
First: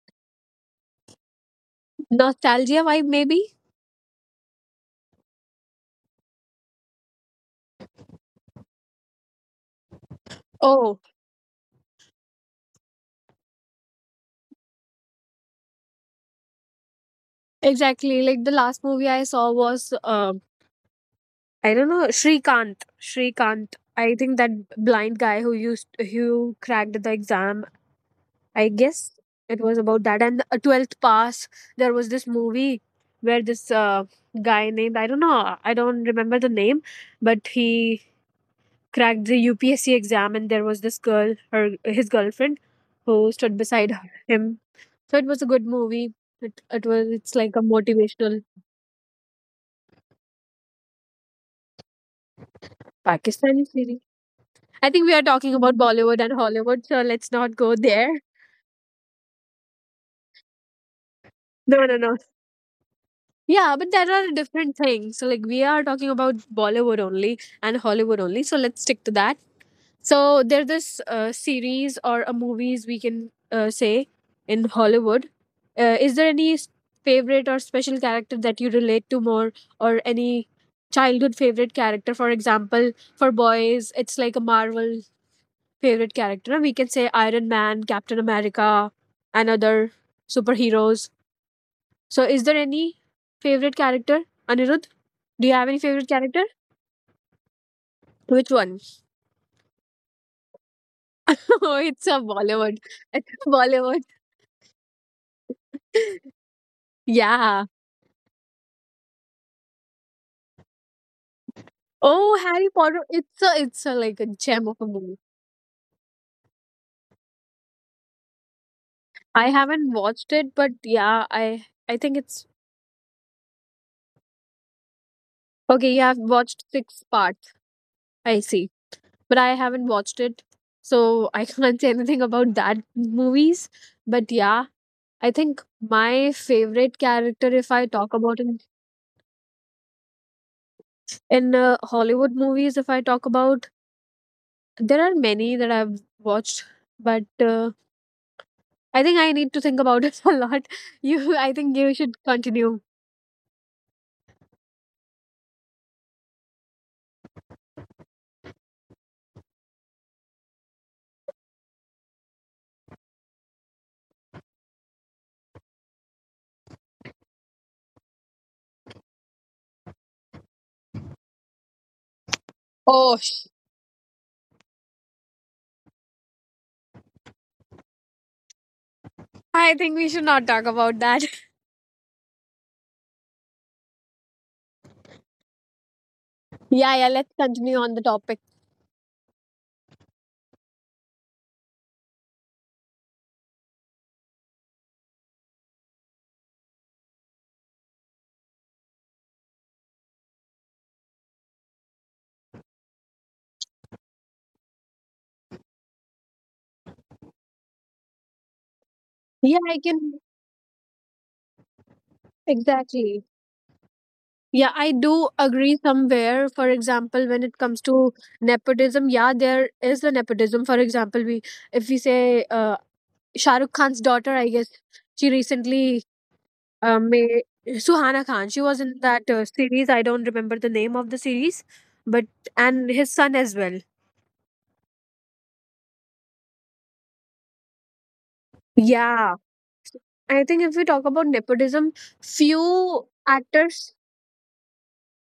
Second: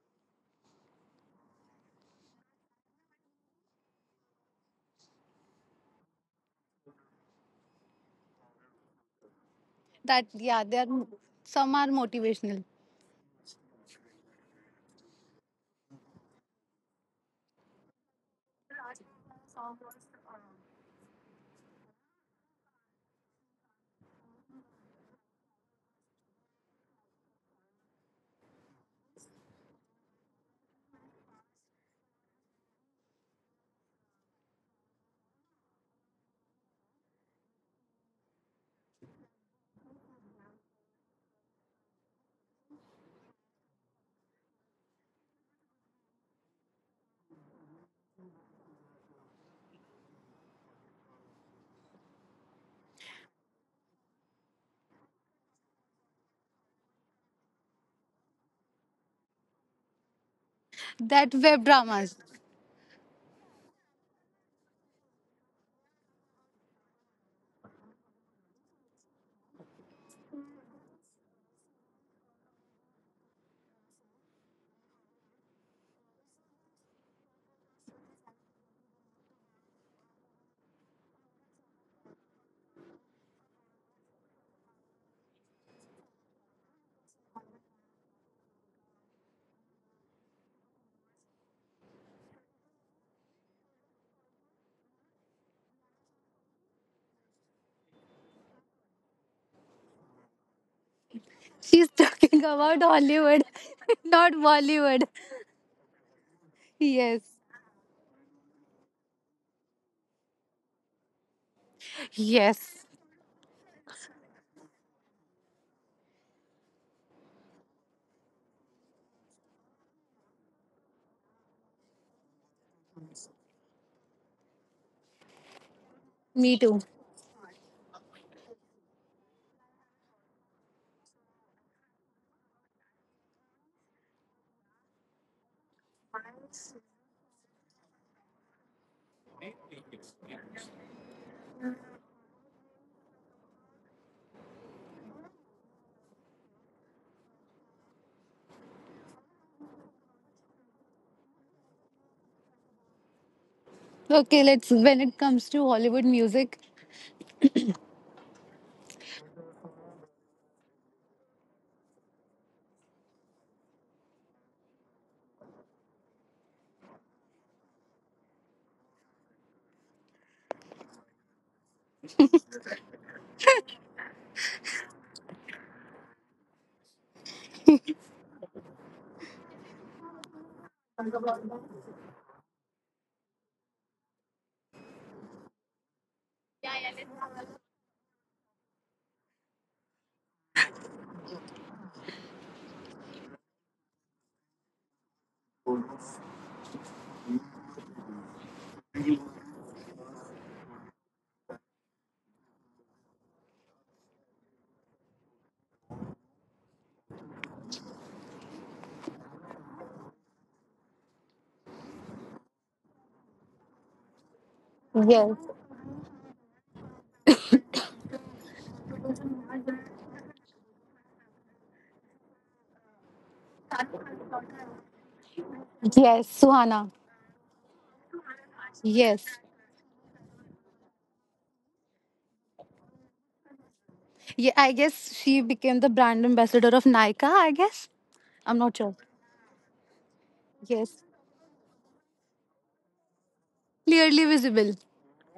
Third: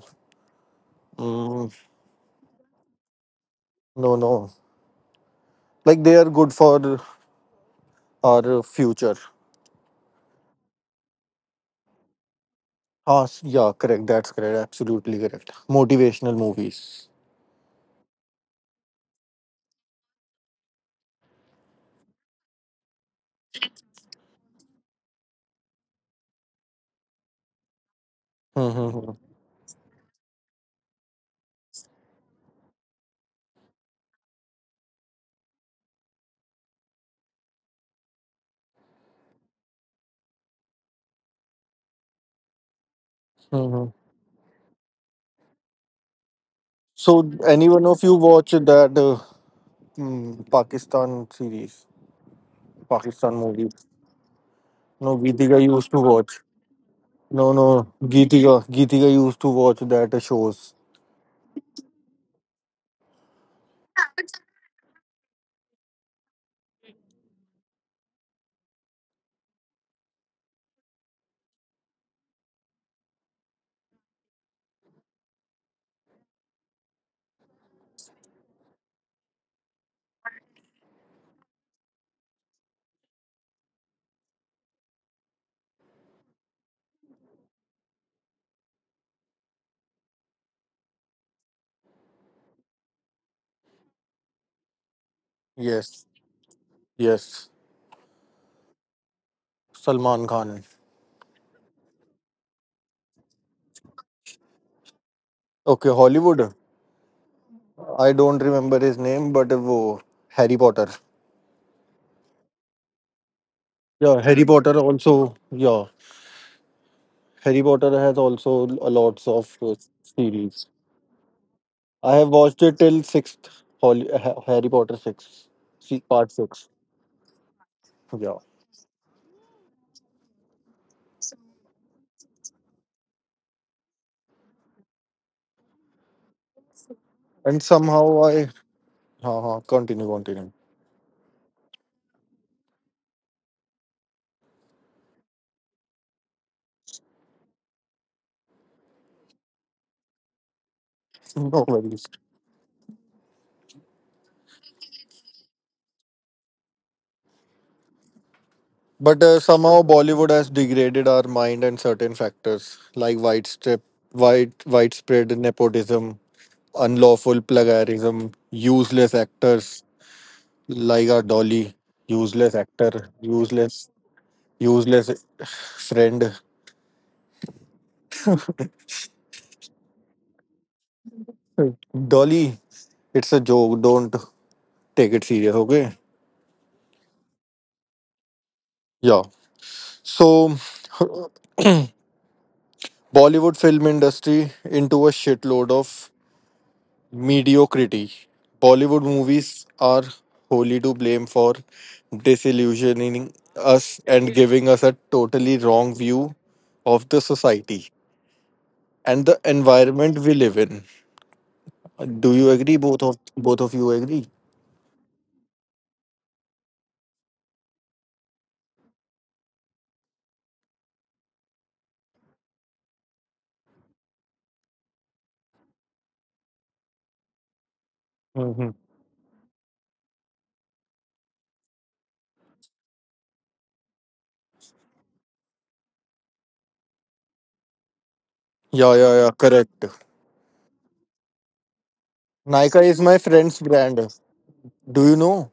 A: mm,
B: Nostalgia vibe, maybe.
A: no, no. Like they are good for our future.
C: That Yeah, they are
B: Oh,
C: some are motivational.
A: Oh, s- yeah, correct. That's correct. Absolutely correct. Motivational movies.
B: exactly. Like the last movie I saw was um I don't know, Shrikant. Shrikant. I think that blind guy who used who cracked the exam, I
A: Mm-hmm. Hmm,
B: guess
A: hmm,
B: it was about that. And the twelfth pass, there was this movie where this uh, guy named, I don't know, I don't remember the name, but he cracked the U P S C exam, and there was this girl, her his girlfriend, who stood
A: hmm, hmm.
B: beside him. So it was a good movie. It it was
A: So,
B: it's like
A: any
B: a
A: one of you watch
B: motivational
A: that uh, mm, Pakistan series, Pakistan movie?
B: Pakistani series. I think
A: No,
B: we are
A: Geetika
B: talking about
A: used to
B: Bollywood and
A: watch.
B: Hollywood, so let's
A: No,
B: not go
A: no,
B: there.
A: Geetika, Geetika used to watch that uh, shows.
C: That web
B: No, no, no.
C: dramas.
B: Yeah, but there are different things. So, like, we are talking about Bollywood only and Hollywood only. So, let's stick to that. So, there this uh, series or a movies we can uh, say in Hollywood. Uh, is there any s- favorite or special character that you relate to more, or any childhood favorite character? For example, for boys, it's like a Marvel favorite character. We can say Iron Man, Captain America, and other superheroes. So, is there any favorite character, Anirudh? Do you have any
A: Yes,
B: favorite character?
A: yes.
B: Which one?
A: Salman Khan.
B: Oh,
C: She's
B: it's a
C: talking
B: Bollywood.
C: about
B: It's
C: Hollywood,
B: a Bollywood.
C: not Bollywood.
A: Okay, Hollywood.
C: Yes,
B: Yeah.
A: I don't remember his name, but uh, wo Harry Potter.
B: Oh, Harry
C: yes,
B: Potter. It's a it's a
A: Yeah,
B: like a
A: Harry Potter
B: gem of a movie.
A: also. Yeah, Harry Potter has also a lots of
B: I
A: uh,
B: haven't watched
A: series.
B: it, but yeah, I I
A: I have
B: think it's
A: watched it till sixth Holly, Ha- Harry Potter six, see
B: okay. You have
A: part
C: me
A: six.
B: watched
C: too.
B: six parts.
A: Yeah,
B: I see, but I haven't watched it, so I can't say anything about that movies. But yeah, I think my favorite character,
A: and
B: if I
A: somehow
B: talk
A: I,
B: about in
A: ha ha, continue, continue.
B: in uh, Hollywood movies, if I talk about. There are many that I've watched, but uh, I think I need to think about it a lot. You, I
A: No
B: think you
A: worries.
B: should continue.
C: Okay, let's. When it comes to Hollywood music,
A: But uh, somehow Bollywood has degraded our mind and certain factors like white strip, wide widespread nepotism, unlawful plagiarism, useless actors like our Dolly, useless actor,
B: Oh,
A: useless
B: sh-
A: useless friend.
B: I think we should not talk about that.
A: Dolly, it's a joke. Don't take it serious, okay?
B: Yeah, yeah, let's continue on the topic.
A: Yeah. So, Bollywood film industry into a shitload of mediocrity. Bollywood movies are wholly to blame for disillusioning us and giving us a totally wrong view of the society and the
B: Yeah, I
A: environment we
B: can,
A: live in. Do you agree? Both of
B: exactly.
A: both of you agree?
B: Yeah, I do
C: yes,
B: agree somewhere. For example, when it comes to nepotism, yeah, there is a nepotism. For example, we, if we say uh, Shah Rukh Khan's daughter, I guess she recently.
C: yes, Suhana,
B: Um, may Suhana Khan.
A: Mhm.
B: She was in
C: yes,
B: that uh, series. I don't remember the name of the series, but and his son as well.
C: yeah. I guess she became the brand ambassador of Nika. I guess I'm not
A: Yeah,
C: sure.
A: yeah, yeah.
B: Yeah,
A: Correct.
B: I think if we
C: Yes,
B: talk about nepotism,
A: Nika is my
B: few
A: friend's brand.
B: actors.
C: clearly visible.
A: Do you know?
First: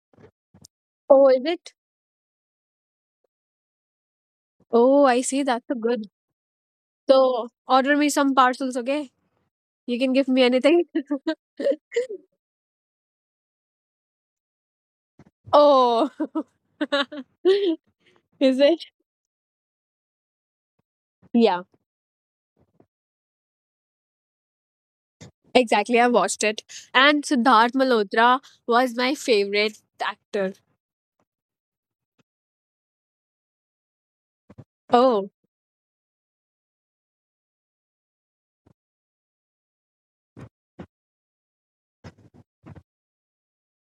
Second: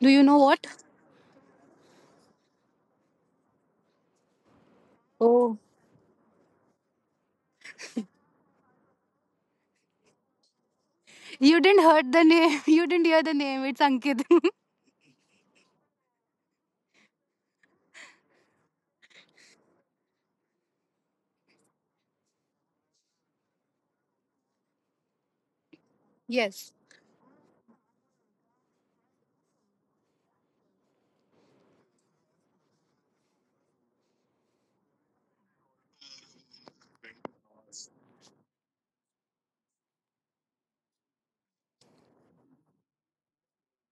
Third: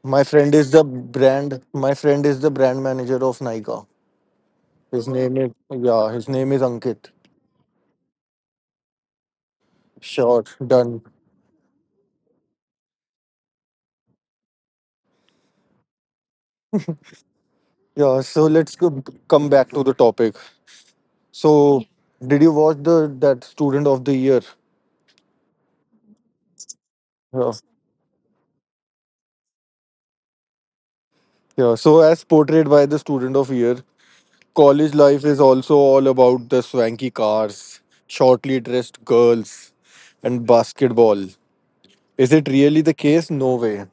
C: Do
A: My
C: you know
A: friend
C: what?
A: is the
B: Oh, is
A: brand.
B: it?
A: My friend is the brand manager of Nika.
B: Oh,
A: His
B: I
A: name
B: see.
A: is,
C: Oh.
B: That's a
A: yeah.
B: good.
A: His name is Ankit.
B: So order me some parcels, okay? You can give me
A: Sure,
B: anything.
A: done.
C: You didn't heard the name. You didn't hear the name. It's Ankit.
B: Oh,
A: Yeah. So
B: is
A: let's
B: it?
A: go, come back to the topic.
B: Yeah,
A: So, did you watch the that student of the year?
B: exactly. I watched it,
C: yes.
B: and
A: Yeah.
B: Siddharth Malhotra was my favorite actor.
A: Yeah. So as portrayed by the student of year, college life
B: Oh,
A: is also all about the swanky cars, shortly dressed girls, and basketball. Is it really the case? No way.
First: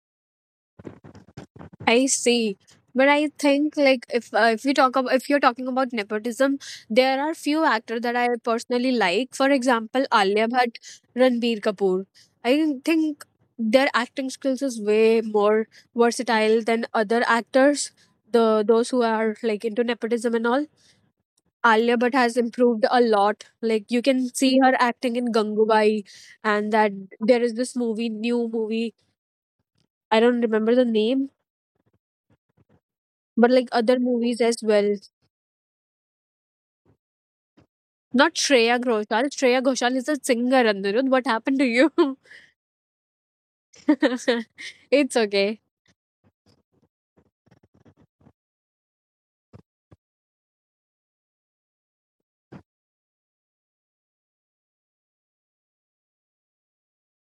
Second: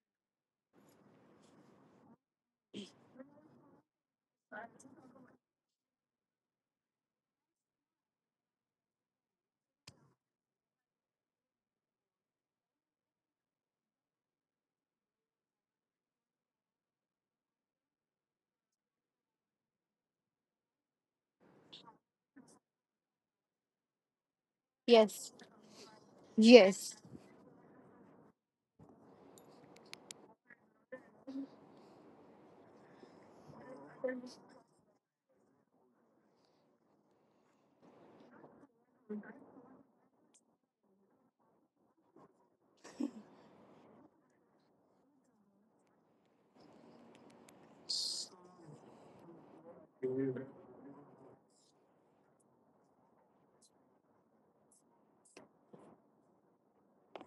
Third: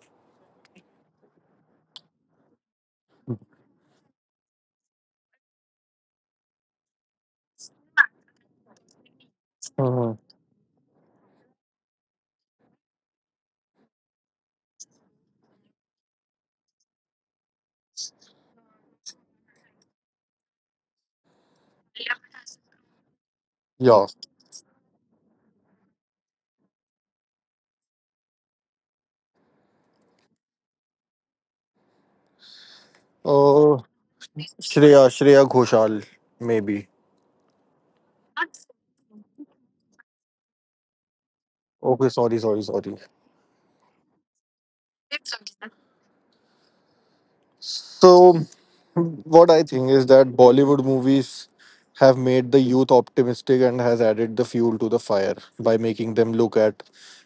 B: I see. But I think like if uh, if we talk about, if you're talking about nepotism, there are few actors that I personally like. For example,
A: Uh-huh.
B: Alia Bhatt, Ranbir Kapoor. I think their acting skills is way more versatile than other actors. The Those who are like into nepotism and all. Alia Bhatt has improved a lot. Like you
A: Yeah.
B: can see her acting in
C: Yes.
B: Gangubai, and that
C: Yes.
B: there is this movie, new movie. I don't remember the name, but like
A: Uh,
B: other movies as well.
A: Shreya, Shreya Ghoshal, maybe.
B: Not Shreya Ghoshal. Shreya Ghoshal is a singer, Anirudh. What happened to you?
A: Okay, sorry, sorry, sorry.
B: It's okay.
A: So, what I think is that Bollywood movies have made the youth optimistic and has added the fuel to the fire by making them look at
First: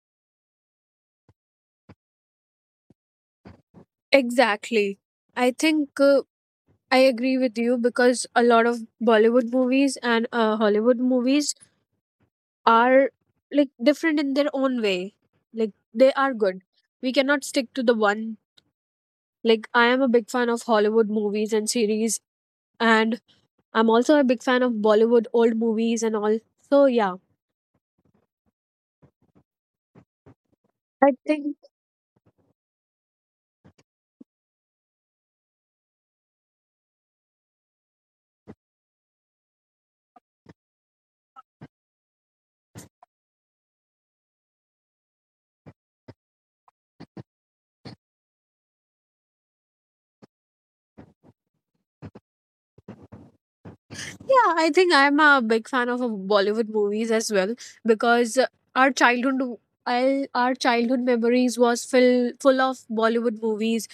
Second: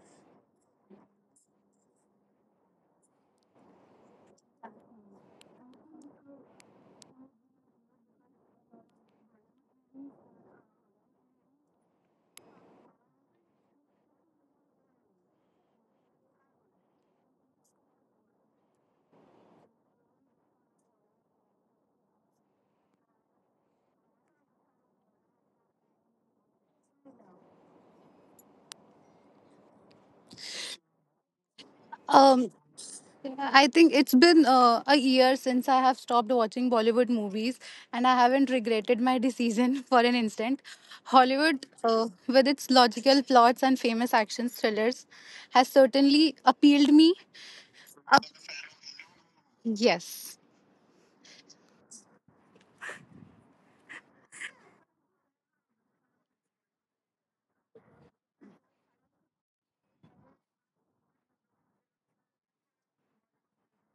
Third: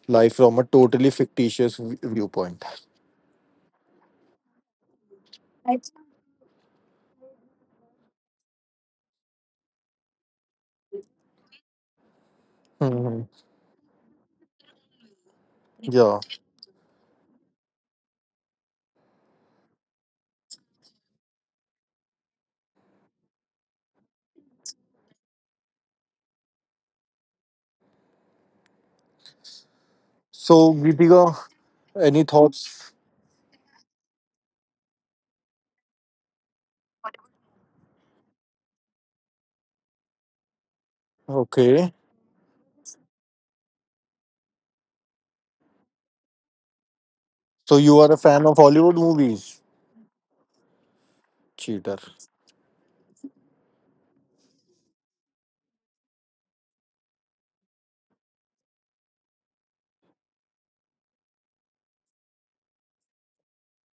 A: life from a totally fictitious v- viewpoint.
B: Exactly. I think uh, I agree with you because a lot of Bollywood movies and uh, Hollywood movies are
A: Hmm.
B: like different in their own way. Like they
A: Yeah.
B: are good. We cannot stick to the one. Like I am a big fan of Hollywood movies and series, and I'm also a big fan of Bollywood old movies and all. So yeah,
A: So,
B: I
A: Geetika,
B: think.
A: any
C: Um,
A: thoughts?
C: I think it's been uh, a year since I have stopped watching Bollywood movies, and I haven't regretted my decision for an instant. Hollywood,
A: Okay.
C: uh, with its logical plots and famous action thrillers, has certainly appealed me.
A: So, you are a fan of Hollywood movies?
C: Yes.
A: Cheater.
B: Yeah, I think I'm a big fan of uh, Bollywood movies as well because uh, our childhood, I, our childhood memories was full full of Bollywood movies,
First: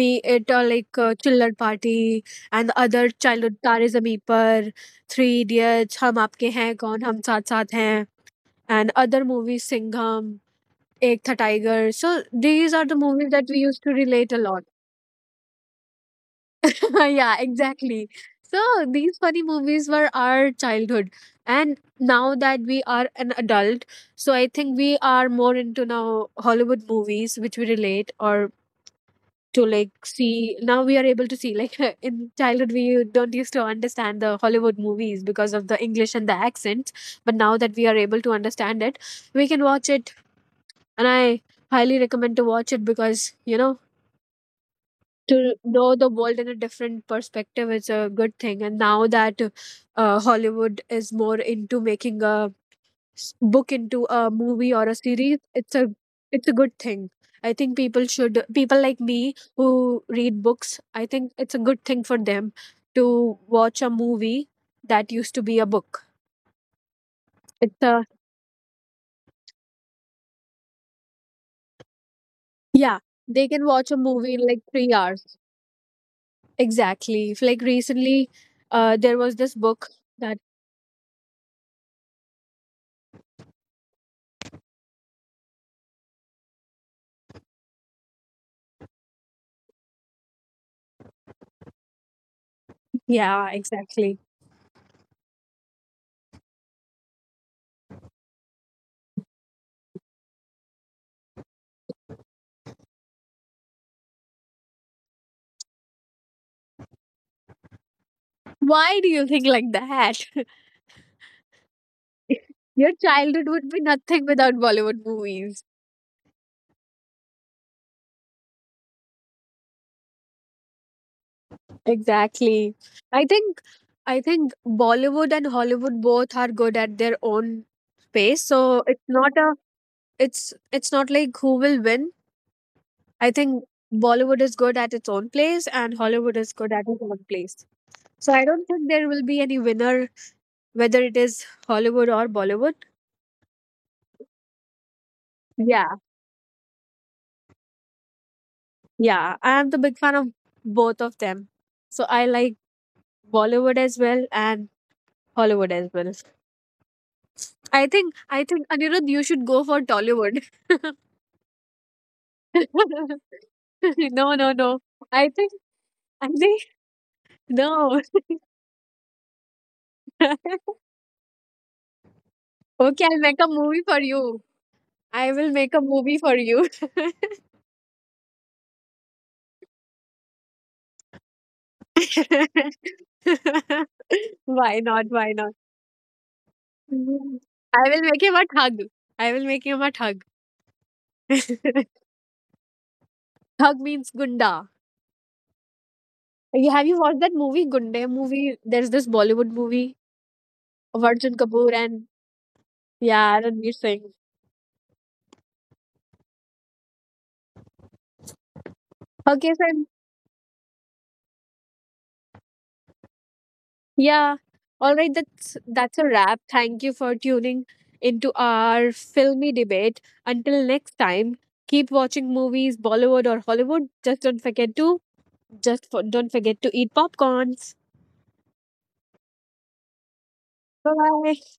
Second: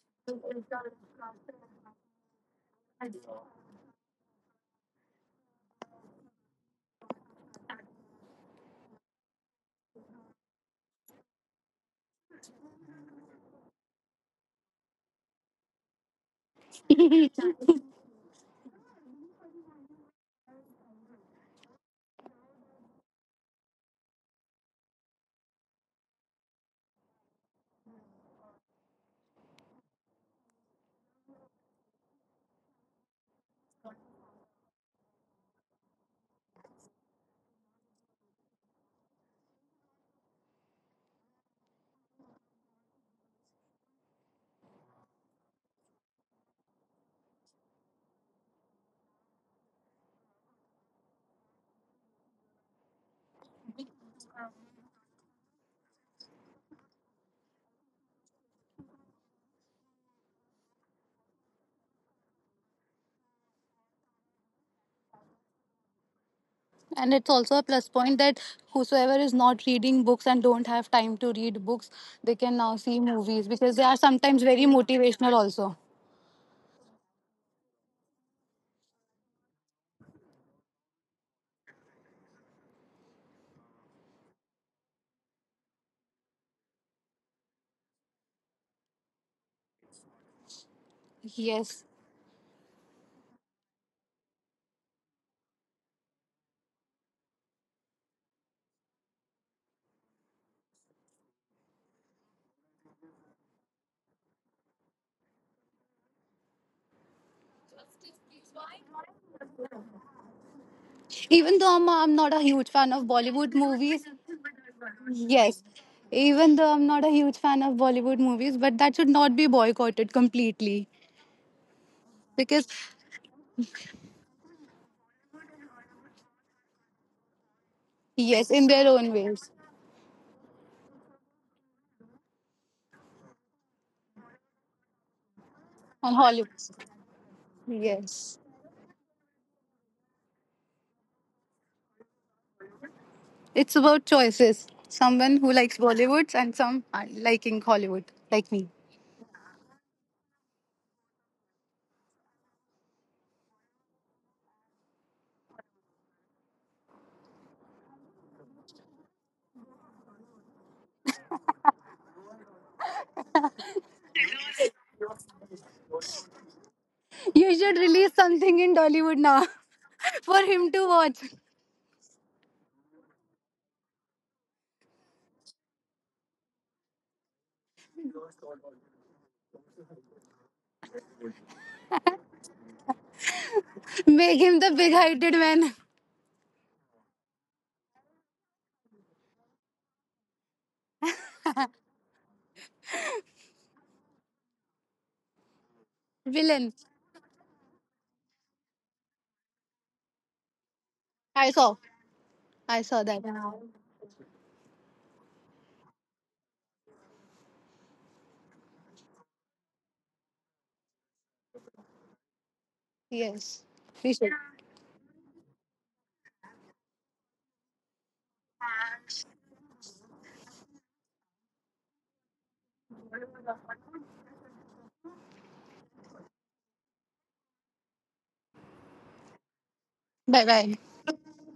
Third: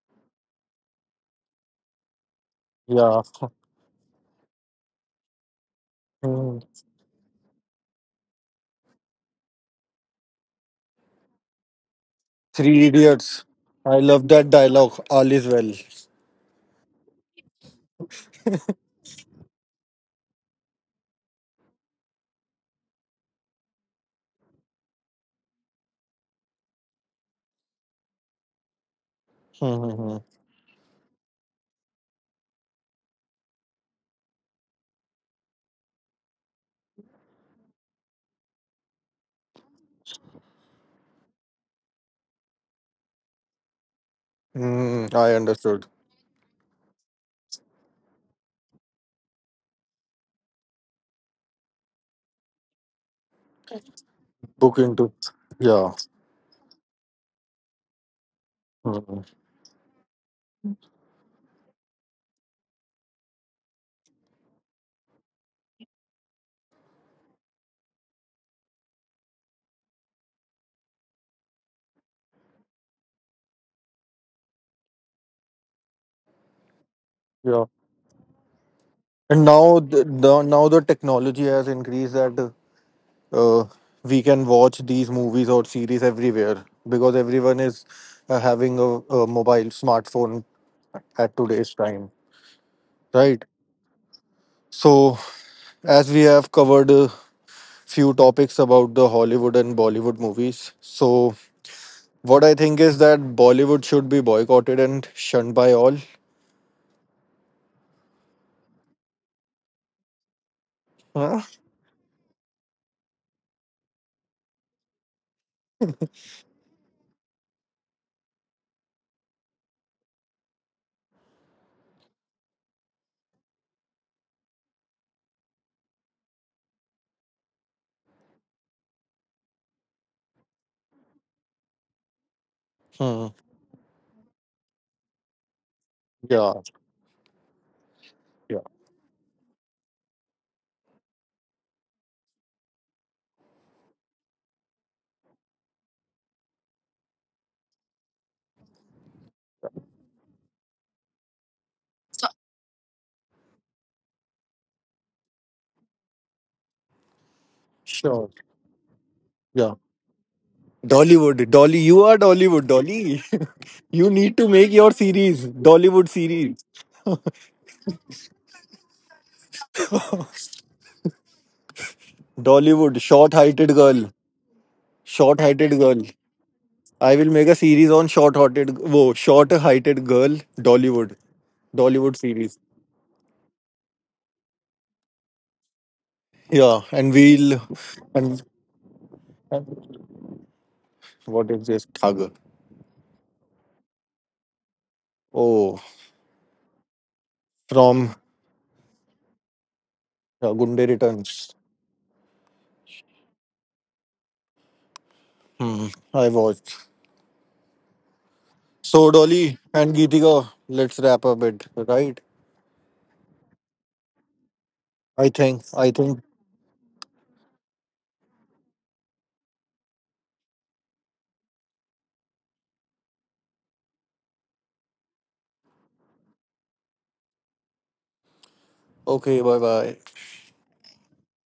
B: be it uh, like uh, Chiller Party and the other
A: Yeah.
B: childhood Tare Zameen Par, Three Idiots, Hum Aapke
A: Hmm.
B: Hain Kaun, Hum Saath Saath Hain, and other movies Singham, Ek Tha Tiger. So these are
A: Three
B: the movies that
A: Idiots.
B: we used to
A: I love
B: relate a
A: that
B: lot.
A: dialogue. All is well.
B: Yeah, exactly. So these funny movies were our childhood. And now that we are an adult, so I think we are more into now Hollywood movies which we relate or to like
A: Mm-hmm.
B: see. Now we are able to see like in childhood we don't used to understand the Hollywood movies because of the English and the accents, but now that we are able to understand it, we can watch it, and I highly recommend to watch it because you know
A: Mm, I
B: to
A: understood.
B: know the world in a different perspective is a good thing. And now that uh, Hollywood is more into making a s- book into a movie
A: Book
B: or a
A: into.
B: series, it's a
A: Yeah.
B: it's a good thing. I think people should, people like me who read books, I think it's a good thing for them to watch a movie that used to be a book.
C: And it's also a
B: It's
C: plus
B: a,
C: point that whosoever is not reading books and don't have time to read books, they can now
B: yeah,
C: see
B: they
C: movies
B: can
C: because they
B: watch a
C: are
B: movie
C: sometimes
B: in like
C: very
B: three hours
C: motivational also.
B: exactly. If, like
A: Yeah,
B: recently uh, there was
A: and
B: this
A: now
B: book
A: the,
B: that,
A: the now the technology has increased that uh, we can watch these movies or series everywhere because everyone is uh, having a, a mobile smartphone at today's
C: Yes,
A: time, right?
B: yeah exactly.
A: So as we have covered a few topics about the Hollywood and Bollywood movies, so what I think is that Bollywood should be boycotted and shunned by all.
B: Why do you think like that?
A: Huh?
C: even though i'm, I'm not a huge
B: Your
C: fan of
B: childhood
C: Bollywood
B: would be
C: movies.
B: nothing without Bollywood movies.
C: Yes, even though I'm not a huge fan of Bollywood movies, but that should not be boycotted completely because
B: Exactly. I think I think Bollywood and Hollywood both are good at their own space.
C: yes, in
B: So
C: their
B: it's
C: own
B: not a,
C: ways,
B: it's it's not like who will win. I
A: Hmm.
B: think Bollywood is good at its own place and
C: on
B: Hollywood is
A: Yeah,
C: Hollywood,
B: good at its own place. So I
C: yes.
A: yeah,
B: don't think there will be any winner whether it is Hollywood or Bollywood.
C: It's about choices, someone who likes
B: Yeah.
C: Bollywoods and some are liking Hollywood, like me.
B: Yeah. I am the big fan of both of them. So I like Bollywood as well and Hollywood as well. I think
A: sure,
B: I think Anirudh, you should go
A: yeah.
B: for Tollywood.
A: Dollywood, Dolly, you are Dollywood, Dolly. You
B: No,
A: need to
B: no,
A: make
B: no.
A: your
B: I
A: series,
B: think
A: Dollywood
B: I
A: series.
B: think
C: You should
B: no.
C: release something in Dollywood now for him to watch.
B: Okay,
A: Dollywood,
B: I'll make
A: short
B: a
A: heighted
B: movie for
A: girl.
B: you. I
A: Short
B: will make
A: heighted
B: a
A: girl.
B: movie for you.
A: I will make a series on short heighted wo short heighted girl, Dollywood. Dollywood series.
C: Make him the
B: Why
C: big
B: not? Why
C: hearted
B: not?
C: man
A: Yeah, and
B: Mhm.
A: we'll
B: I will make him a
A: and
B: thug. I will make him a thug.
A: what is this Thaga?
B: Thug means gunda.
A: Oh,
B: You-
C: villain.
B: Have you watched that movie, Gunde
A: from
B: movie? There's this Bollywood movie.
A: uh, Gunde
B: Arjun
C: I
A: Returns.
B: Kapoor
C: saw.
B: and
C: I saw that.
B: yeah, Ranveer Singh.
A: Hmm, I watched. So
B: Okay,
A: Dolly
B: so
A: and Geetika, let's wrap up it, right?
C: Yes. We should.
B: yeah, all right.
A: I
B: That's
A: think. I
B: that's a
A: think.
B: wrap. Thank you for tuning into our filmy debate. Until next time, keep watching movies, Bollywood or Hollywood. Just don't forget to, just for, don't forget to eat popcorns.
A: Okay, bye bye.
C: Bye bye.
B: Bye bye.